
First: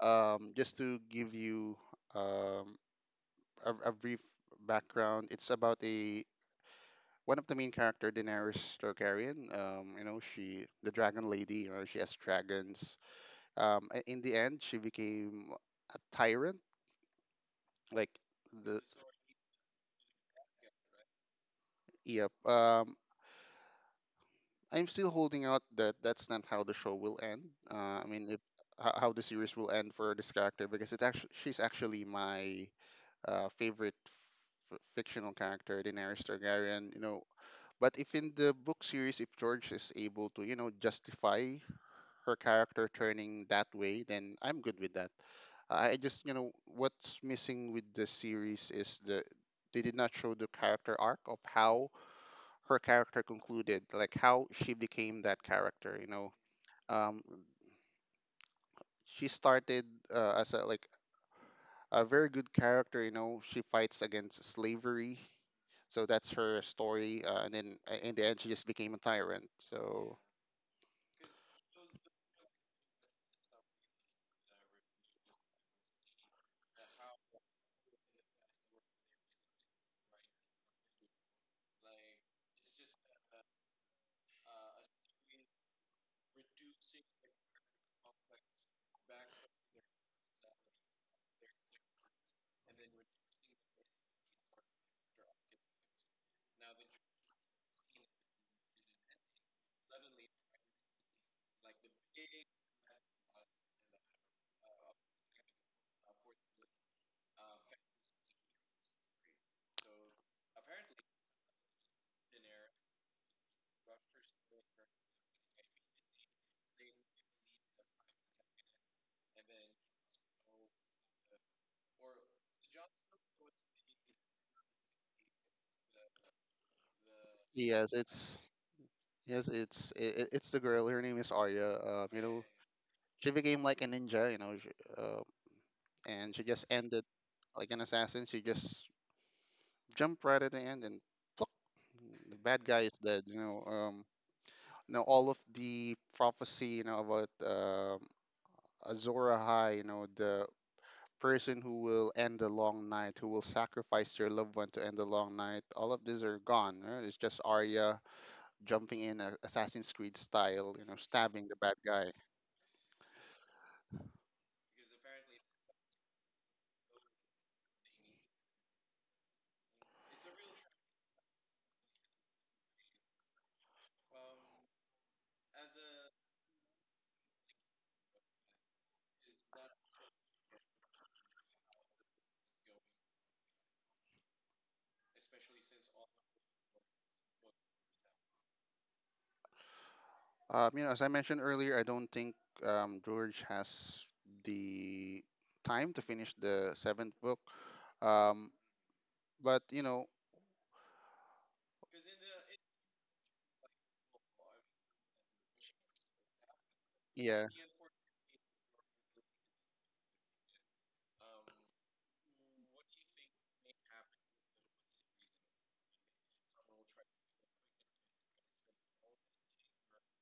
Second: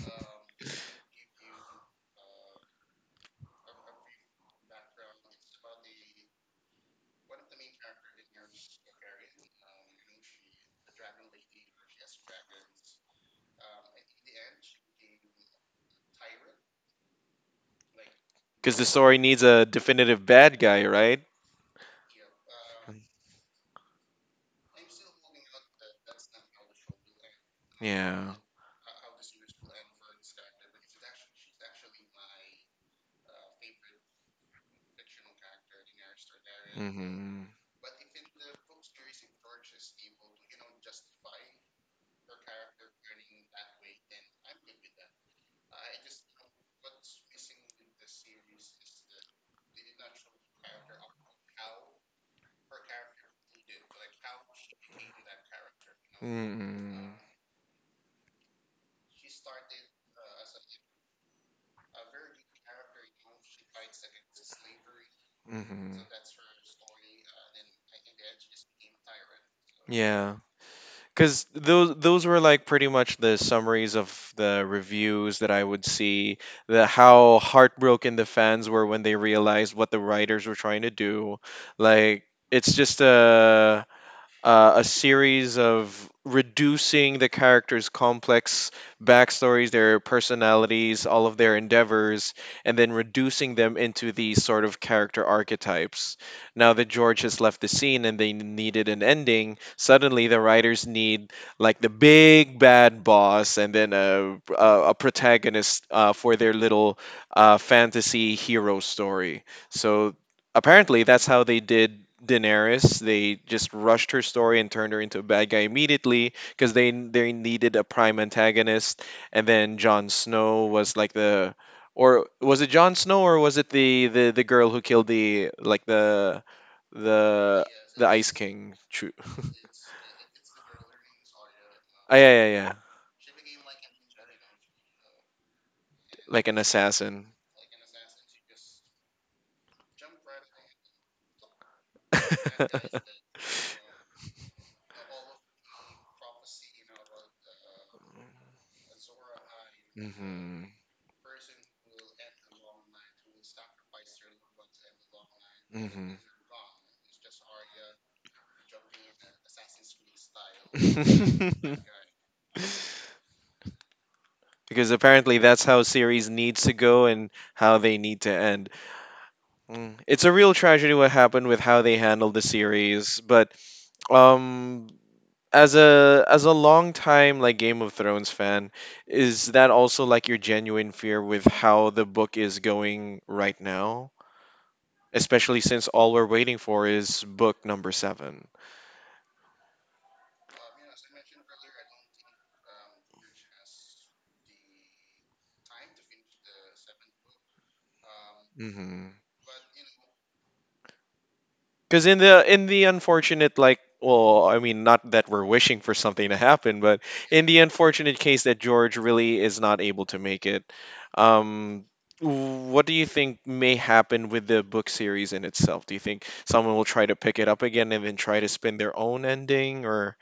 [SPEAKER 2] Just to give you um, a brief background, it's about a one of the main character, Daenerys Targaryen. You know, she the Dragon Lady. You know, she has dragons. In the end, she became a tyrant, like
[SPEAKER 1] Cuz
[SPEAKER 2] the
[SPEAKER 1] the story needs a definitive bad guy, right?
[SPEAKER 2] yep. I'm still holding out that that's not how the show will end. I mean,
[SPEAKER 1] Yeah.
[SPEAKER 2] if how the series will end for this character because it's actually she's actually my favorite fictional character, Daenerys Targaryen. You know,
[SPEAKER 1] Hmm.
[SPEAKER 2] but if in the book series, if George is able to, you know, justify her character turning that way, then I'm good with that. I just, what's missing with the series is they did not show the character arc of how her character concluded, like how she became that character.
[SPEAKER 1] Mm,
[SPEAKER 2] Um, she started as a like a very good character. You know, she fights against slavery,
[SPEAKER 1] mm-hmm.
[SPEAKER 2] so that's her story. And then in the end, she just became a tyrant. So,
[SPEAKER 1] Yeah, because those were like pretty much the summaries of the reviews that I would see, the how heartbroken the fans were when they realized what the writers were trying to do. Like it's just a series of reducing the characters' complex backstories, their personalities, all of their endeavors, and then reducing them into these sort of character archetypes. Now that George has left the scene and they needed an ending, suddenly the writers need like the big bad boss and then a protagonist for their little fantasy hero story. So apparently that's how they did Daenerys. They just rushed her story and turned her into a bad guy immediately because they needed a prime antagonist. And then Jon Snow was like or was it Jon Snow or was it the girl who killed the like the
[SPEAKER 2] yes,
[SPEAKER 1] the Ice
[SPEAKER 2] it's
[SPEAKER 1] King? True.
[SPEAKER 2] yes, it's the girl. Her name is Arya.
[SPEAKER 1] Oh, yeah, yeah, yeah.
[SPEAKER 2] She became like a ninja. Uh, and she
[SPEAKER 1] Like an
[SPEAKER 2] just ended
[SPEAKER 1] assassin.
[SPEAKER 2] like an assassin. She just jumped right at the end, and the bad guy is dead. All of the prophecy, about Azor Ahai, the
[SPEAKER 1] hmm
[SPEAKER 2] person who will end the long night, who will sacrifice their loved one to end the long night, all of these are gone, right? It's just Arya jumping in, Assassin's Creed style, stabbing the bad
[SPEAKER 1] hmm
[SPEAKER 2] guy.
[SPEAKER 1] Because apparently that's how series needs to go and how they need to end. Mm. It's a real tragedy what happened with how they handled the series, but um as a long time like Game of Thrones fan, is that also like your genuine fear with how the book is going right now? Especially since all we're waiting for is book number 7.
[SPEAKER 2] As I mentioned earlier, I don't think George has the time to finish the seventh book, um,
[SPEAKER 1] Hmm.
[SPEAKER 2] but
[SPEAKER 1] Because in the unfortunate like I mean not that we're wishing for something to happen, but in
[SPEAKER 2] yeah,
[SPEAKER 1] the unfortunate case that George really is not able to make it, um, what do you think may happen with the book series in itself? Do you think someone will try to pick it up again and then try to spin their own ending,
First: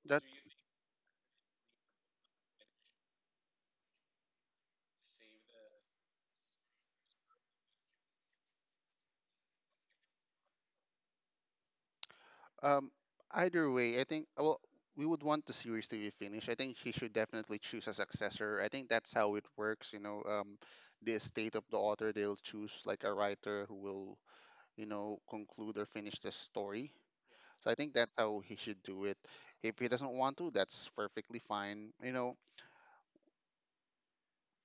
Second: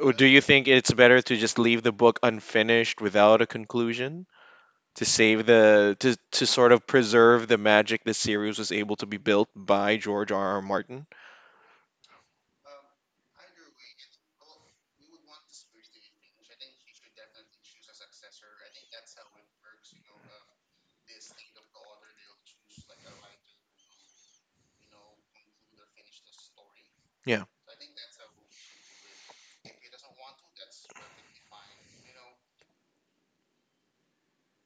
[SPEAKER 1] or
[SPEAKER 2] that.
[SPEAKER 1] do you think it's better to just leave the book unfinished without a conclusion? To save to sort of preserve the magic the series was able to be built by George R. R. Martin.
[SPEAKER 2] Um, Either way, I think, well, we would want the series to be finished. I think he should definitely choose a successor. I think that's how it works. You know, the estate of the author, they'll choose like a writer who will, conclude or finish the story.
[SPEAKER 1] Yeah.
[SPEAKER 2] So I think that's how he should do it. If he doesn't want to, that's perfectly fine. You know,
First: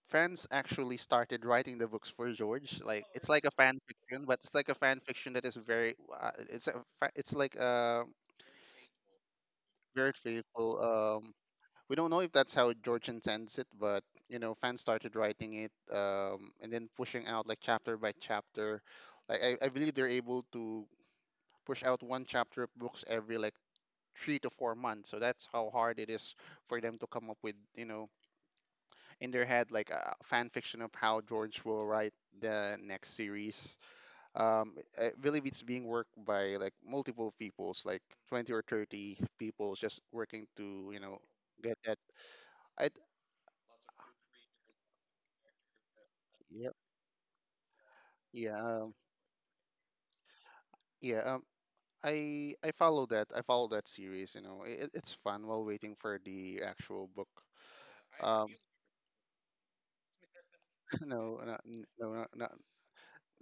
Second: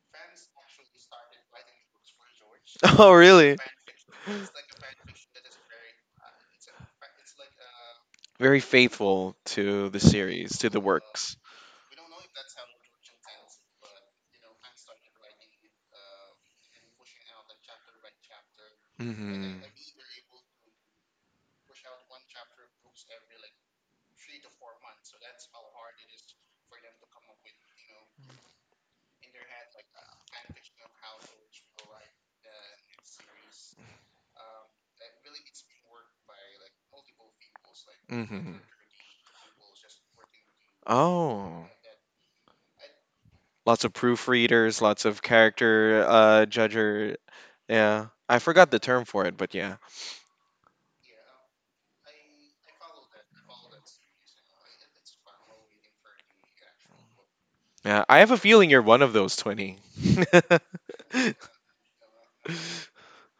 [SPEAKER 2] fans actually started writing the books for George. Like,
[SPEAKER 1] Oh,
[SPEAKER 2] it's like a
[SPEAKER 1] really?
[SPEAKER 2] fan fiction, but it's like a fan fiction that is very. It's like a
[SPEAKER 1] Very faithful to the
[SPEAKER 2] very
[SPEAKER 1] series, to
[SPEAKER 2] faithful.
[SPEAKER 1] the works.
[SPEAKER 2] We don't know if that's how George intends it, but, fans started writing it, and then pushing out, like, chapter by chapter. Like, I,
[SPEAKER 1] Mm-hmm.
[SPEAKER 2] I believe they're able to push out one chapter of books every like 3 to 4 months. So that's how hard it is for them to come up with, in their head, like a fan fiction of how George will write the next series. I believe it's being worked by like multiple peoples, like 20
[SPEAKER 1] Mm-hmm.
[SPEAKER 2] or 30 people just working to,
[SPEAKER 1] Oh,
[SPEAKER 2] get that. I
[SPEAKER 1] lots of proofreaders, lots of character
[SPEAKER 2] yeah
[SPEAKER 1] judger. Yeah. I
[SPEAKER 2] Yeah,
[SPEAKER 1] forgot the term for it, but yeah.
[SPEAKER 2] yeah. I follow that. I follow that series. You know, it's fun while waiting for the actual book.
[SPEAKER 1] Yeah, I have a
[SPEAKER 2] Um,
[SPEAKER 1] feeling you're one of those 20.
[SPEAKER 2] no, not, n- no, not, not,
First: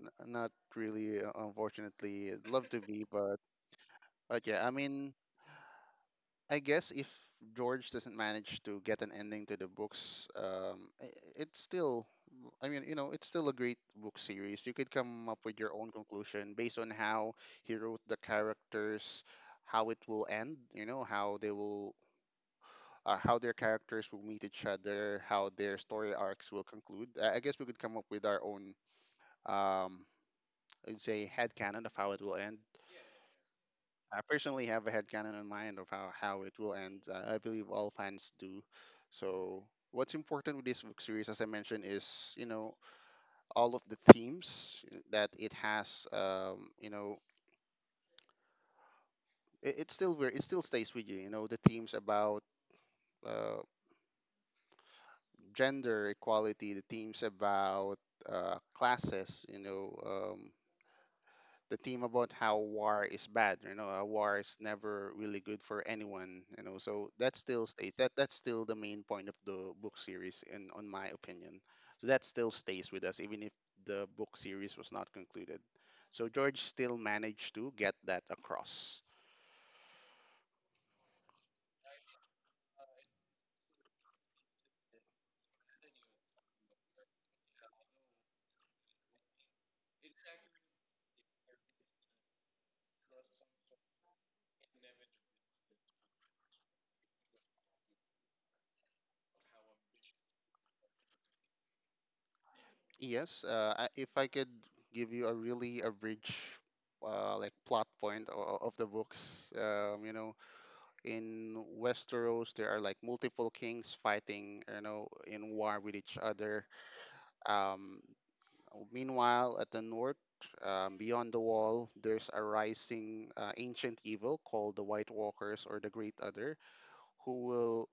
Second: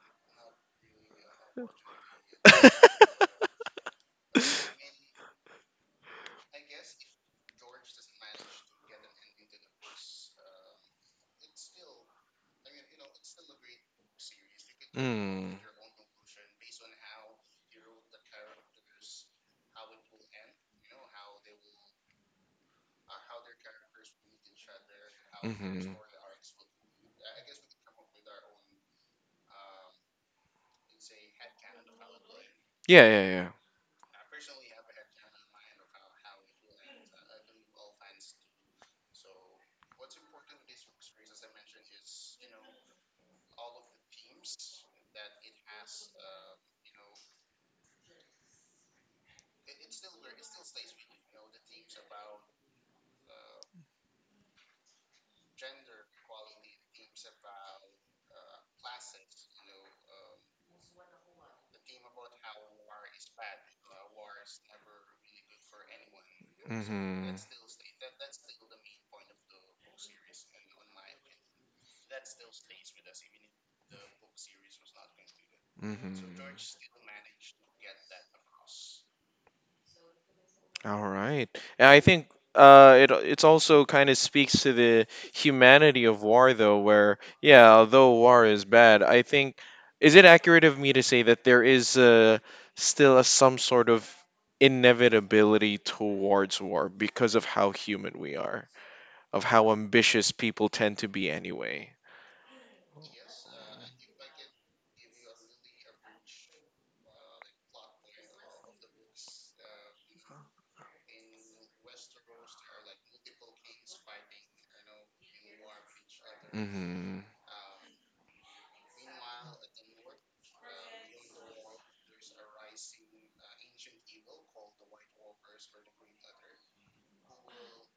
[SPEAKER 2] n- not really. Unfortunately, I'd love to be, but yeah. I mean, I guess if George doesn't manage to get an ending to the books, it's still, I mean, it's still a great book series. You could come up
[SPEAKER 1] Mm.
[SPEAKER 2] with your own conclusion based on how he wrote the characters, how it will end, how how their characters will meet each other, how their
[SPEAKER 1] Mhm.
[SPEAKER 2] story arcs will conclude. I guess we could come up with our own, um, I'd say, headcanon of how it will end.
[SPEAKER 1] Yeah, yeah, yeah.
[SPEAKER 2] I personally have a headcanon in mind of how it will end. I believe all fans do. So, what's important with this book series, as I mentioned, is, all of the themes that it has. You know, it still stays with you. You know, the themes about, uh, gender equality, the themes about, classes. You know, the theme about how war is bad. You know, a war is never really good for anyone. You know, so that
[SPEAKER 1] Mm-hmm.
[SPEAKER 2] still stays. That's still the main point of the book series, in on my opinion. So that still stays with us, even if the book series was not concluded.
[SPEAKER 1] Opinion.
[SPEAKER 2] So George still managed to get that across.
[SPEAKER 1] All right. And I think it it's also kind of speaks to the humanity of war, though, where, yeah, although war is bad, I think, is it accurate of me to say that there is still some sort of inevitability towards war because of how human we are, of how ambitious people tend to be anyway?
[SPEAKER 2] Yes, if I could give you a really average, like, plot point of the books, in Westeros, there are like multiple kings fighting, you know, in war with each other.
[SPEAKER 1] Hmm.
[SPEAKER 2] Um, Meanwhile, at the north, beyond the wall, there's a rising ancient evil called the White Walkers or the Great Other, who will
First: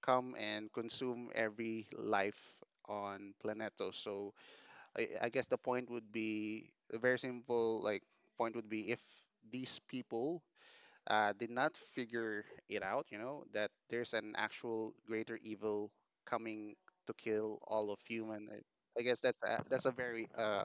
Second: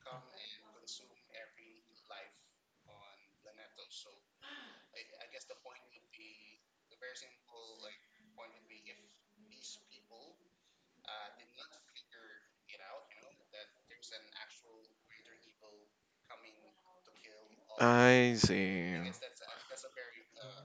[SPEAKER 2] come and consume every life on Planetos. So, I guess the point would be a very simple, like, point would be if these people did not figure it out, that there's an actual greater evil coming to kill all of
[SPEAKER 1] I
[SPEAKER 2] human. I
[SPEAKER 1] see.
[SPEAKER 2] guess that's a very,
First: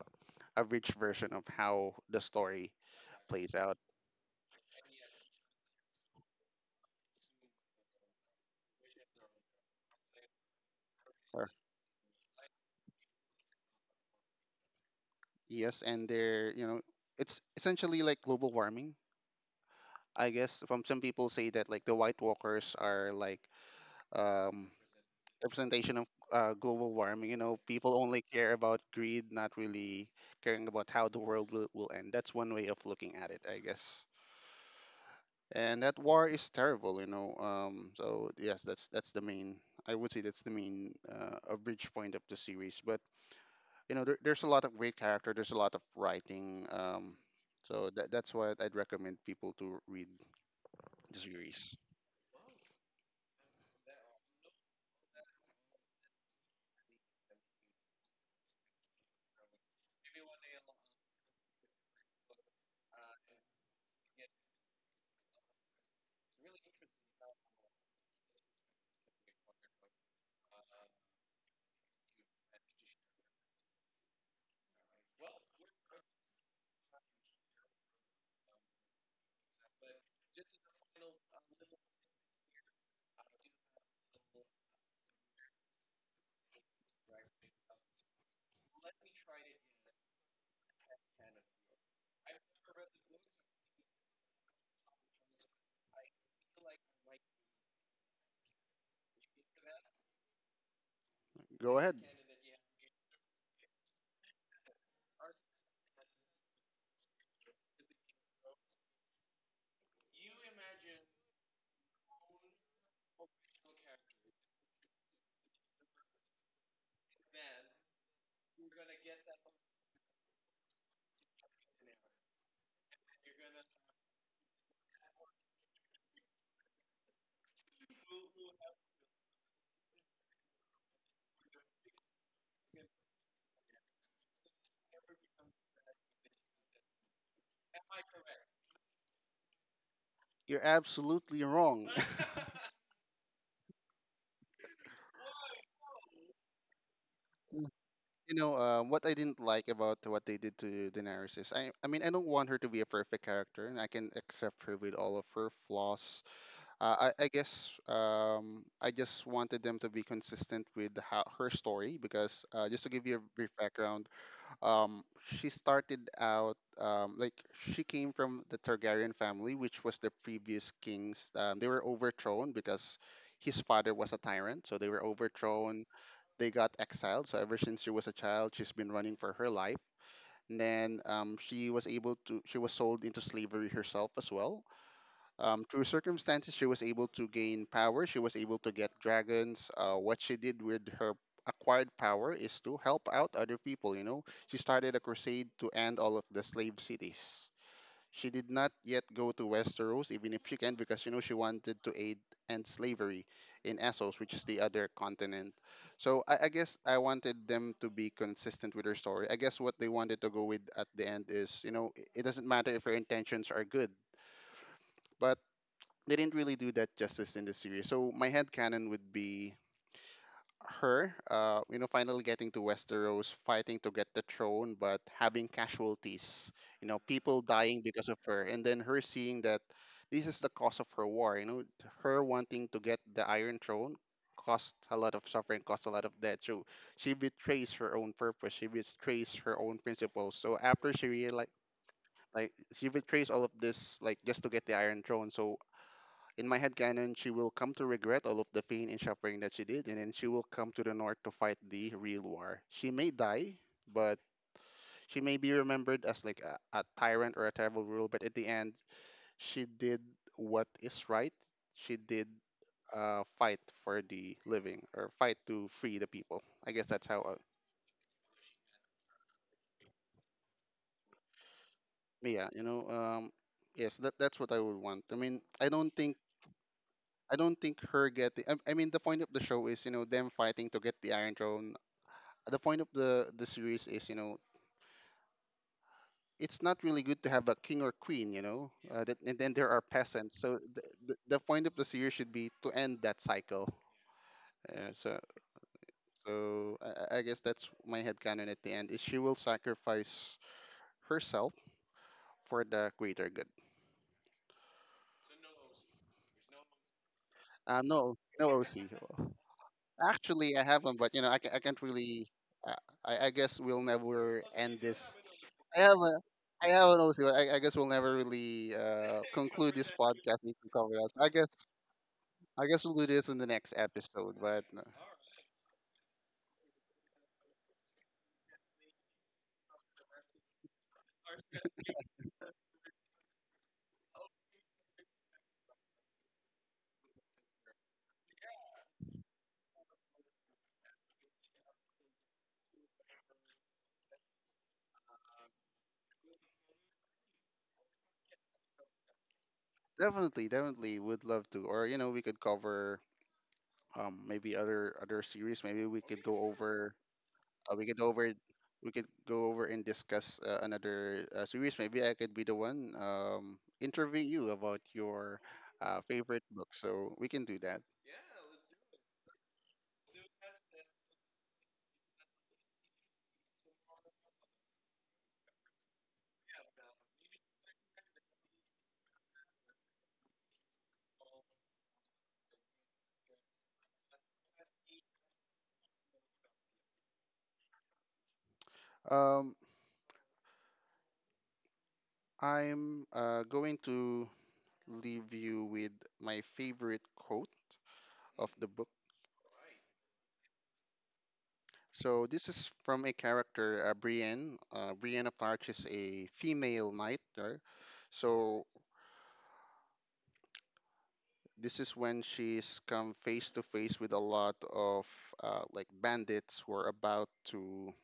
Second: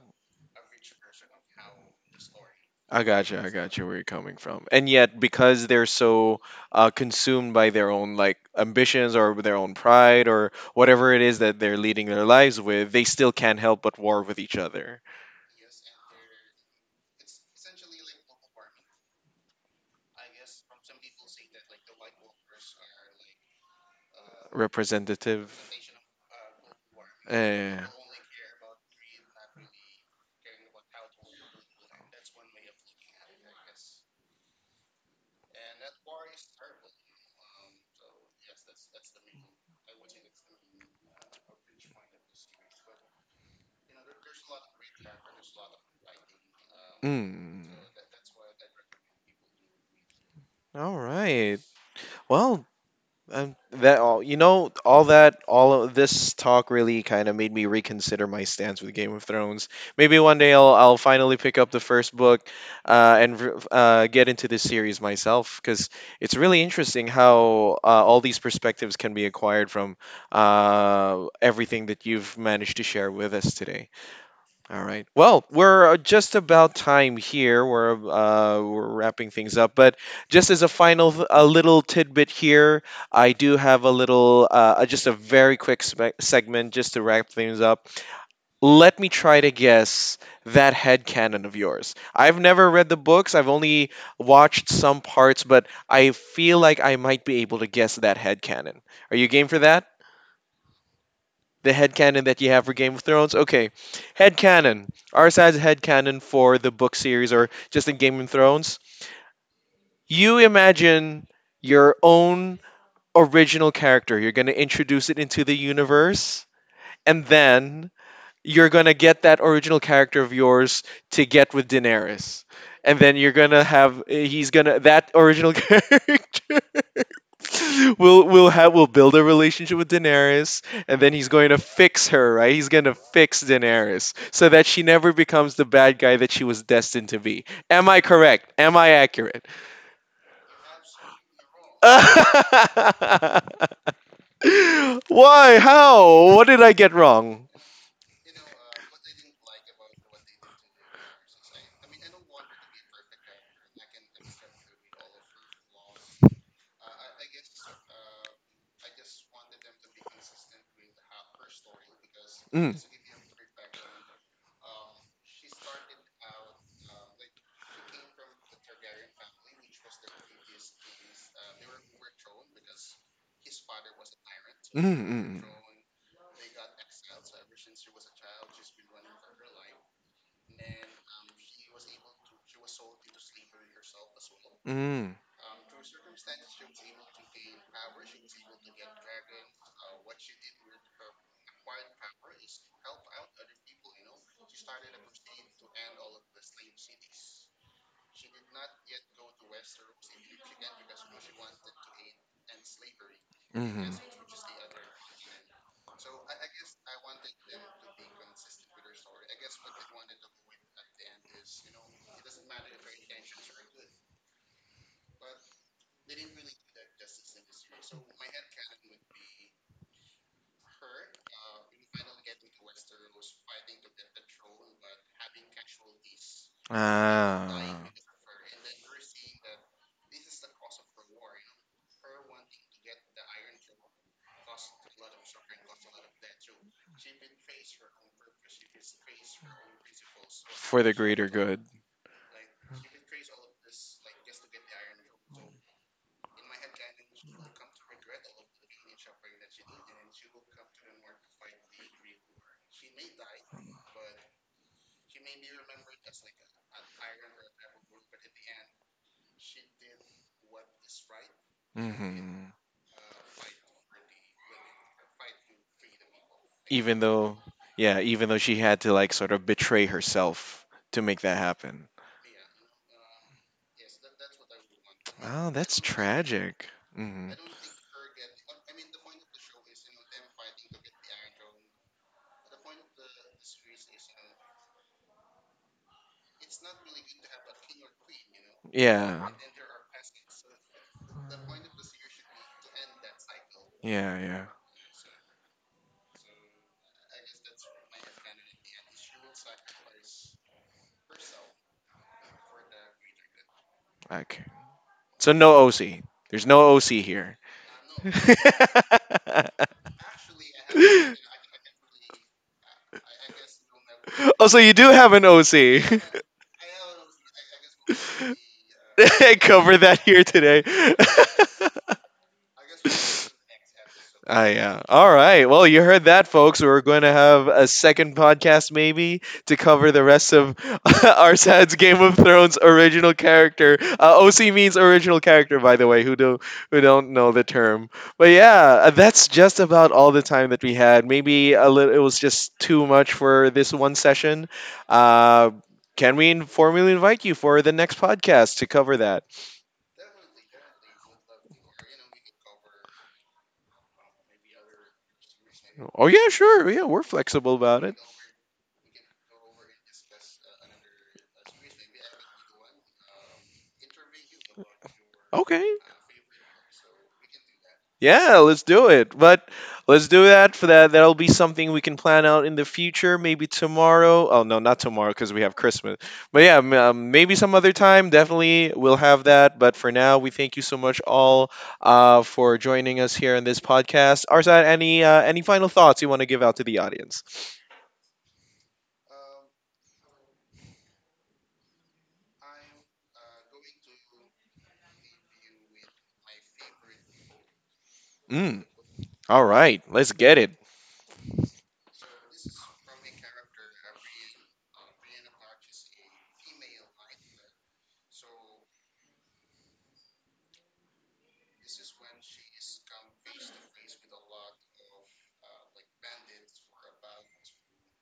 [SPEAKER 2] a rich version of how the story
[SPEAKER 1] I got you. I
[SPEAKER 2] plays
[SPEAKER 1] got
[SPEAKER 2] out.
[SPEAKER 1] you where you're coming from. And yet, because they're so consumed by their own like ambitions or their own pride or whatever it is
[SPEAKER 2] Or,
[SPEAKER 1] that they're leading their lives with, they still can't help but war with each other.
[SPEAKER 2] yes, and they're you know it's essentially like global warming. I guess from some people say that like the White Walkers are like, um,
[SPEAKER 1] Representative.
[SPEAKER 2] representation of, global warming. You know,
[SPEAKER 1] Eh.
[SPEAKER 2] people only care about greed, not really caring about how the world will end. That's one way of looking at it, I guess. And that war is terrible. So, yes, that's the main. I would say that's the main, a bridge point of the series. But, there's a lot of great character. There's a lot of writing.
[SPEAKER 1] Mm.
[SPEAKER 2] So that's what I'd recommend people to read
[SPEAKER 1] All
[SPEAKER 2] the
[SPEAKER 1] right.
[SPEAKER 2] series.
[SPEAKER 1] Well, that all you know, all that, all of this talk really kind of made me reconsider my stance with Game of Thrones. Maybe one day I'll finally pick up the first book, and get into this series myself because it's really interesting how all these perspectives can be acquired from everything that you've managed to share with us today. All right. Well, we're just about time here. We're wrapping things up, but just as a little tidbit here, I do have a little, just a very quick segment just to wrap things up. Let me try to guess that headcanon of yours. I've never read the books. I've only watched some parts, but I feel like I might be able to guess that headcanon. Are you game for that? The
[SPEAKER 2] Go ahead.
[SPEAKER 1] headcanon that you have for Game of Thrones. Okay, headcanon. Our side's headcanon for the book series or just in Game of Thrones. You imagine your own original character. You're going to introduce it into the universe, and then you're going to get that original character of yours to get with Daenerys. And then you're going to have, that original character we'll have we'll build a relationship with Daenerys, and then he's going to fix her, right? He's going to fix Daenerys so that she never becomes the bad guy that she was destined to be. Am I correct? Am I accurate?
[SPEAKER 2] You're absolutely wrong.
[SPEAKER 1] Why? How? What did I get wrong?
[SPEAKER 2] You know, what I didn't like about what they did to Daenerys is, I mean, I don't want her to be a perfect character, and I can accept her with all of her flaws. I guess, I just wanted them to be consistent with how, her story, because,
[SPEAKER 1] Mm.
[SPEAKER 2] just to give you a brief background, she started out, like, she came from the Targaryen family, which was the previous kings. They were overthrown because his father was a tyrant, so they
[SPEAKER 1] Mm,
[SPEAKER 2] were
[SPEAKER 1] mm,
[SPEAKER 2] overthrown, they got exiled. So ever since she was a child, she's been running for her life. And then, she was sold into slavery herself as well.
[SPEAKER 1] mm, mm,
[SPEAKER 2] Through circumstances, she was able to gain power. She was able to get dragons. What she did with her acquired power is to help out other people. You know, she started a crusade to end all of the slave cities. She did not yet go to Westeros, even if she can, because, she wanted to aid end slavery in
[SPEAKER 1] mm-hmm.
[SPEAKER 2] Essos, which is the other continent. So, I guess I wanted them to be consistent with her story. I guess what they wanted to go with at the end is, it doesn't matter if her intentions are good, but they didn't really do that justice in the series. So my head canon would be her, finally getting to Westeros, fighting to get the throne, but having casualties, people
[SPEAKER 1] Ah.
[SPEAKER 2] dying because of her, and then her seeing that this is the cause of her war, her wanting to get the Iron Throne cost a lot of suffering, cost a lot of death. So she betrays her own purpose, she betrays her own principles. So
[SPEAKER 1] For the
[SPEAKER 2] after she
[SPEAKER 1] greater
[SPEAKER 2] realized,
[SPEAKER 1] good.
[SPEAKER 2] like, she betrays all of this, like, just to get the Iron Throne. So in my head canon, she will come to regret all of the pain and suffering that she did, and then she will come to the north to fight the real war. She may die, but she may be remembered as like a tyrant or a terrible ruler. But at the end, she did what is right. She did
[SPEAKER 1] Hmm.
[SPEAKER 2] fight for the living or fight to free the people. I guess
[SPEAKER 1] Even
[SPEAKER 2] that's how. I,
[SPEAKER 1] though, yeah, even though she had to like sort of betray herself to make that happen.
[SPEAKER 2] yeah, you know. Yes, that's what I would want. I mean,
[SPEAKER 1] Wow, that's tragic. Hmm.
[SPEAKER 2] I don't think her getting. I mean, the point of the show is, them fighting to get the Iron Throne. The point of the series is, it's not really good to have a king or queen,
[SPEAKER 1] Yeah.
[SPEAKER 2] and then there are peasants, so the point of the series should be to end that cycle.
[SPEAKER 1] Yeah, yeah.
[SPEAKER 2] Uh, so so I guess that's my headcanon at the end is she will sacrifice herself for the greater good.
[SPEAKER 1] Okay. So no OC. There's no OC here.
[SPEAKER 2] No, no OC. Actually, I haven't, but, I can't really. Uh, I guess we'll never
[SPEAKER 1] Oh, so you
[SPEAKER 2] end
[SPEAKER 1] do have
[SPEAKER 2] this.
[SPEAKER 1] an
[SPEAKER 2] I
[SPEAKER 1] OC.
[SPEAKER 2] have a. I have an OC, but I guess we'll never really, conclude
[SPEAKER 1] Cover
[SPEAKER 2] this
[SPEAKER 1] that here
[SPEAKER 2] podcast. We
[SPEAKER 1] today.
[SPEAKER 2] can cover that, I guess. I guess we'll do this in the next episode,
[SPEAKER 1] I
[SPEAKER 2] but,
[SPEAKER 1] yeah. All right. Well, you heard that, folks. We're going to have a second podcast, maybe, to cover the rest of our sad's Game of Thrones original character. OC means original character, by the way. Who do who don't know the term? But yeah, that's just about all the time that we had. Maybe a little. It was just too much for this one session. Uh, can we formally invite you for the next podcast to cover that?
[SPEAKER 2] definitely, definitely would love to. Or, we could cover maybe other series. Maybe we
[SPEAKER 1] Oh
[SPEAKER 2] could
[SPEAKER 1] yeah,
[SPEAKER 2] go
[SPEAKER 1] sure. Yeah,
[SPEAKER 2] over
[SPEAKER 1] we're flexible
[SPEAKER 2] uh,
[SPEAKER 1] about
[SPEAKER 2] we
[SPEAKER 1] it.
[SPEAKER 2] could over we could go over and discuss another series. Maybe I could be the one, interview you about your
[SPEAKER 1] Okay.
[SPEAKER 2] favorite book. So we can do that.
[SPEAKER 1] Yeah, let's do it. But let's do that for that. That'll be something we can plan out in the future. Maybe tomorrow. Oh no, not tomorrow because we have Christmas. But yeah, maybe some other time. Definitely we'll have that. But for now, we thank you so much all for joining us here in this podcast. Arsad, any final thoughts you want to give out to the audience?
[SPEAKER 2] Um, I'm going to leave you with my favorite quote of
[SPEAKER 1] Mm,
[SPEAKER 2] the book.
[SPEAKER 1] all right, let's get it.
[SPEAKER 2] So this is from a character, Brienne. Brienne of Tarth is a female knight. So this is when she's come face to face with a lot of like, bandits who are about to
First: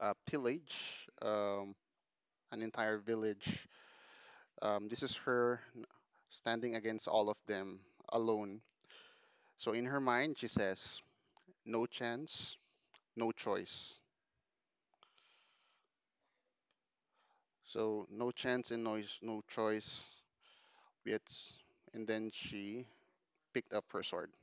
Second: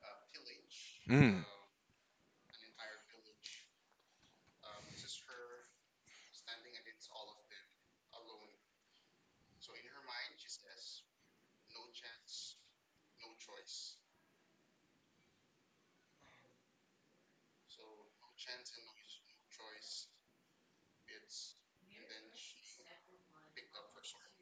[SPEAKER 2] pillage,
[SPEAKER 1] Mm.
[SPEAKER 2] an entire village. This is her standing against all of them alone. So in her mind, she says, "No chance, no choice." So no chance and no choice. It's and then she picked up her sword.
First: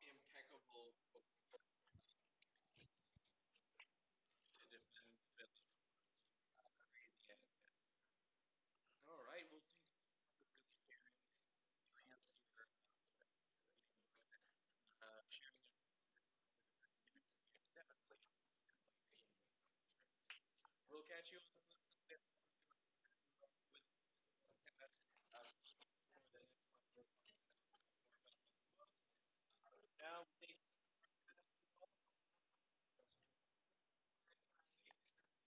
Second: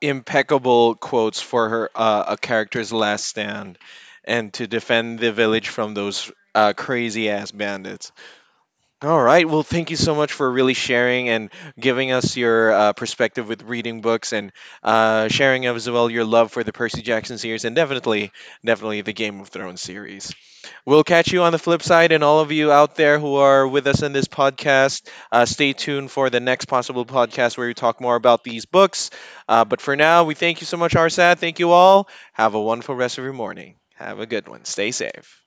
[SPEAKER 1] Impeccable quotes for her a character's last stand and to defend the village from those crazy ass bandits. All right. Well, thank you so much for really sharing and giving us your perspective with reading books and sharing as well your love for the Percy Jackson series and definitely, definitely the Game of Thrones series. We'll catch you on the flip side, and all of you out there who are with us in this podcast, stay tuned for the next possible podcast where we talk more about these books. But for now, we thank you so much, Arsad. Thank you all. Have a wonderful rest of your morning. Have a good one. Stay safe.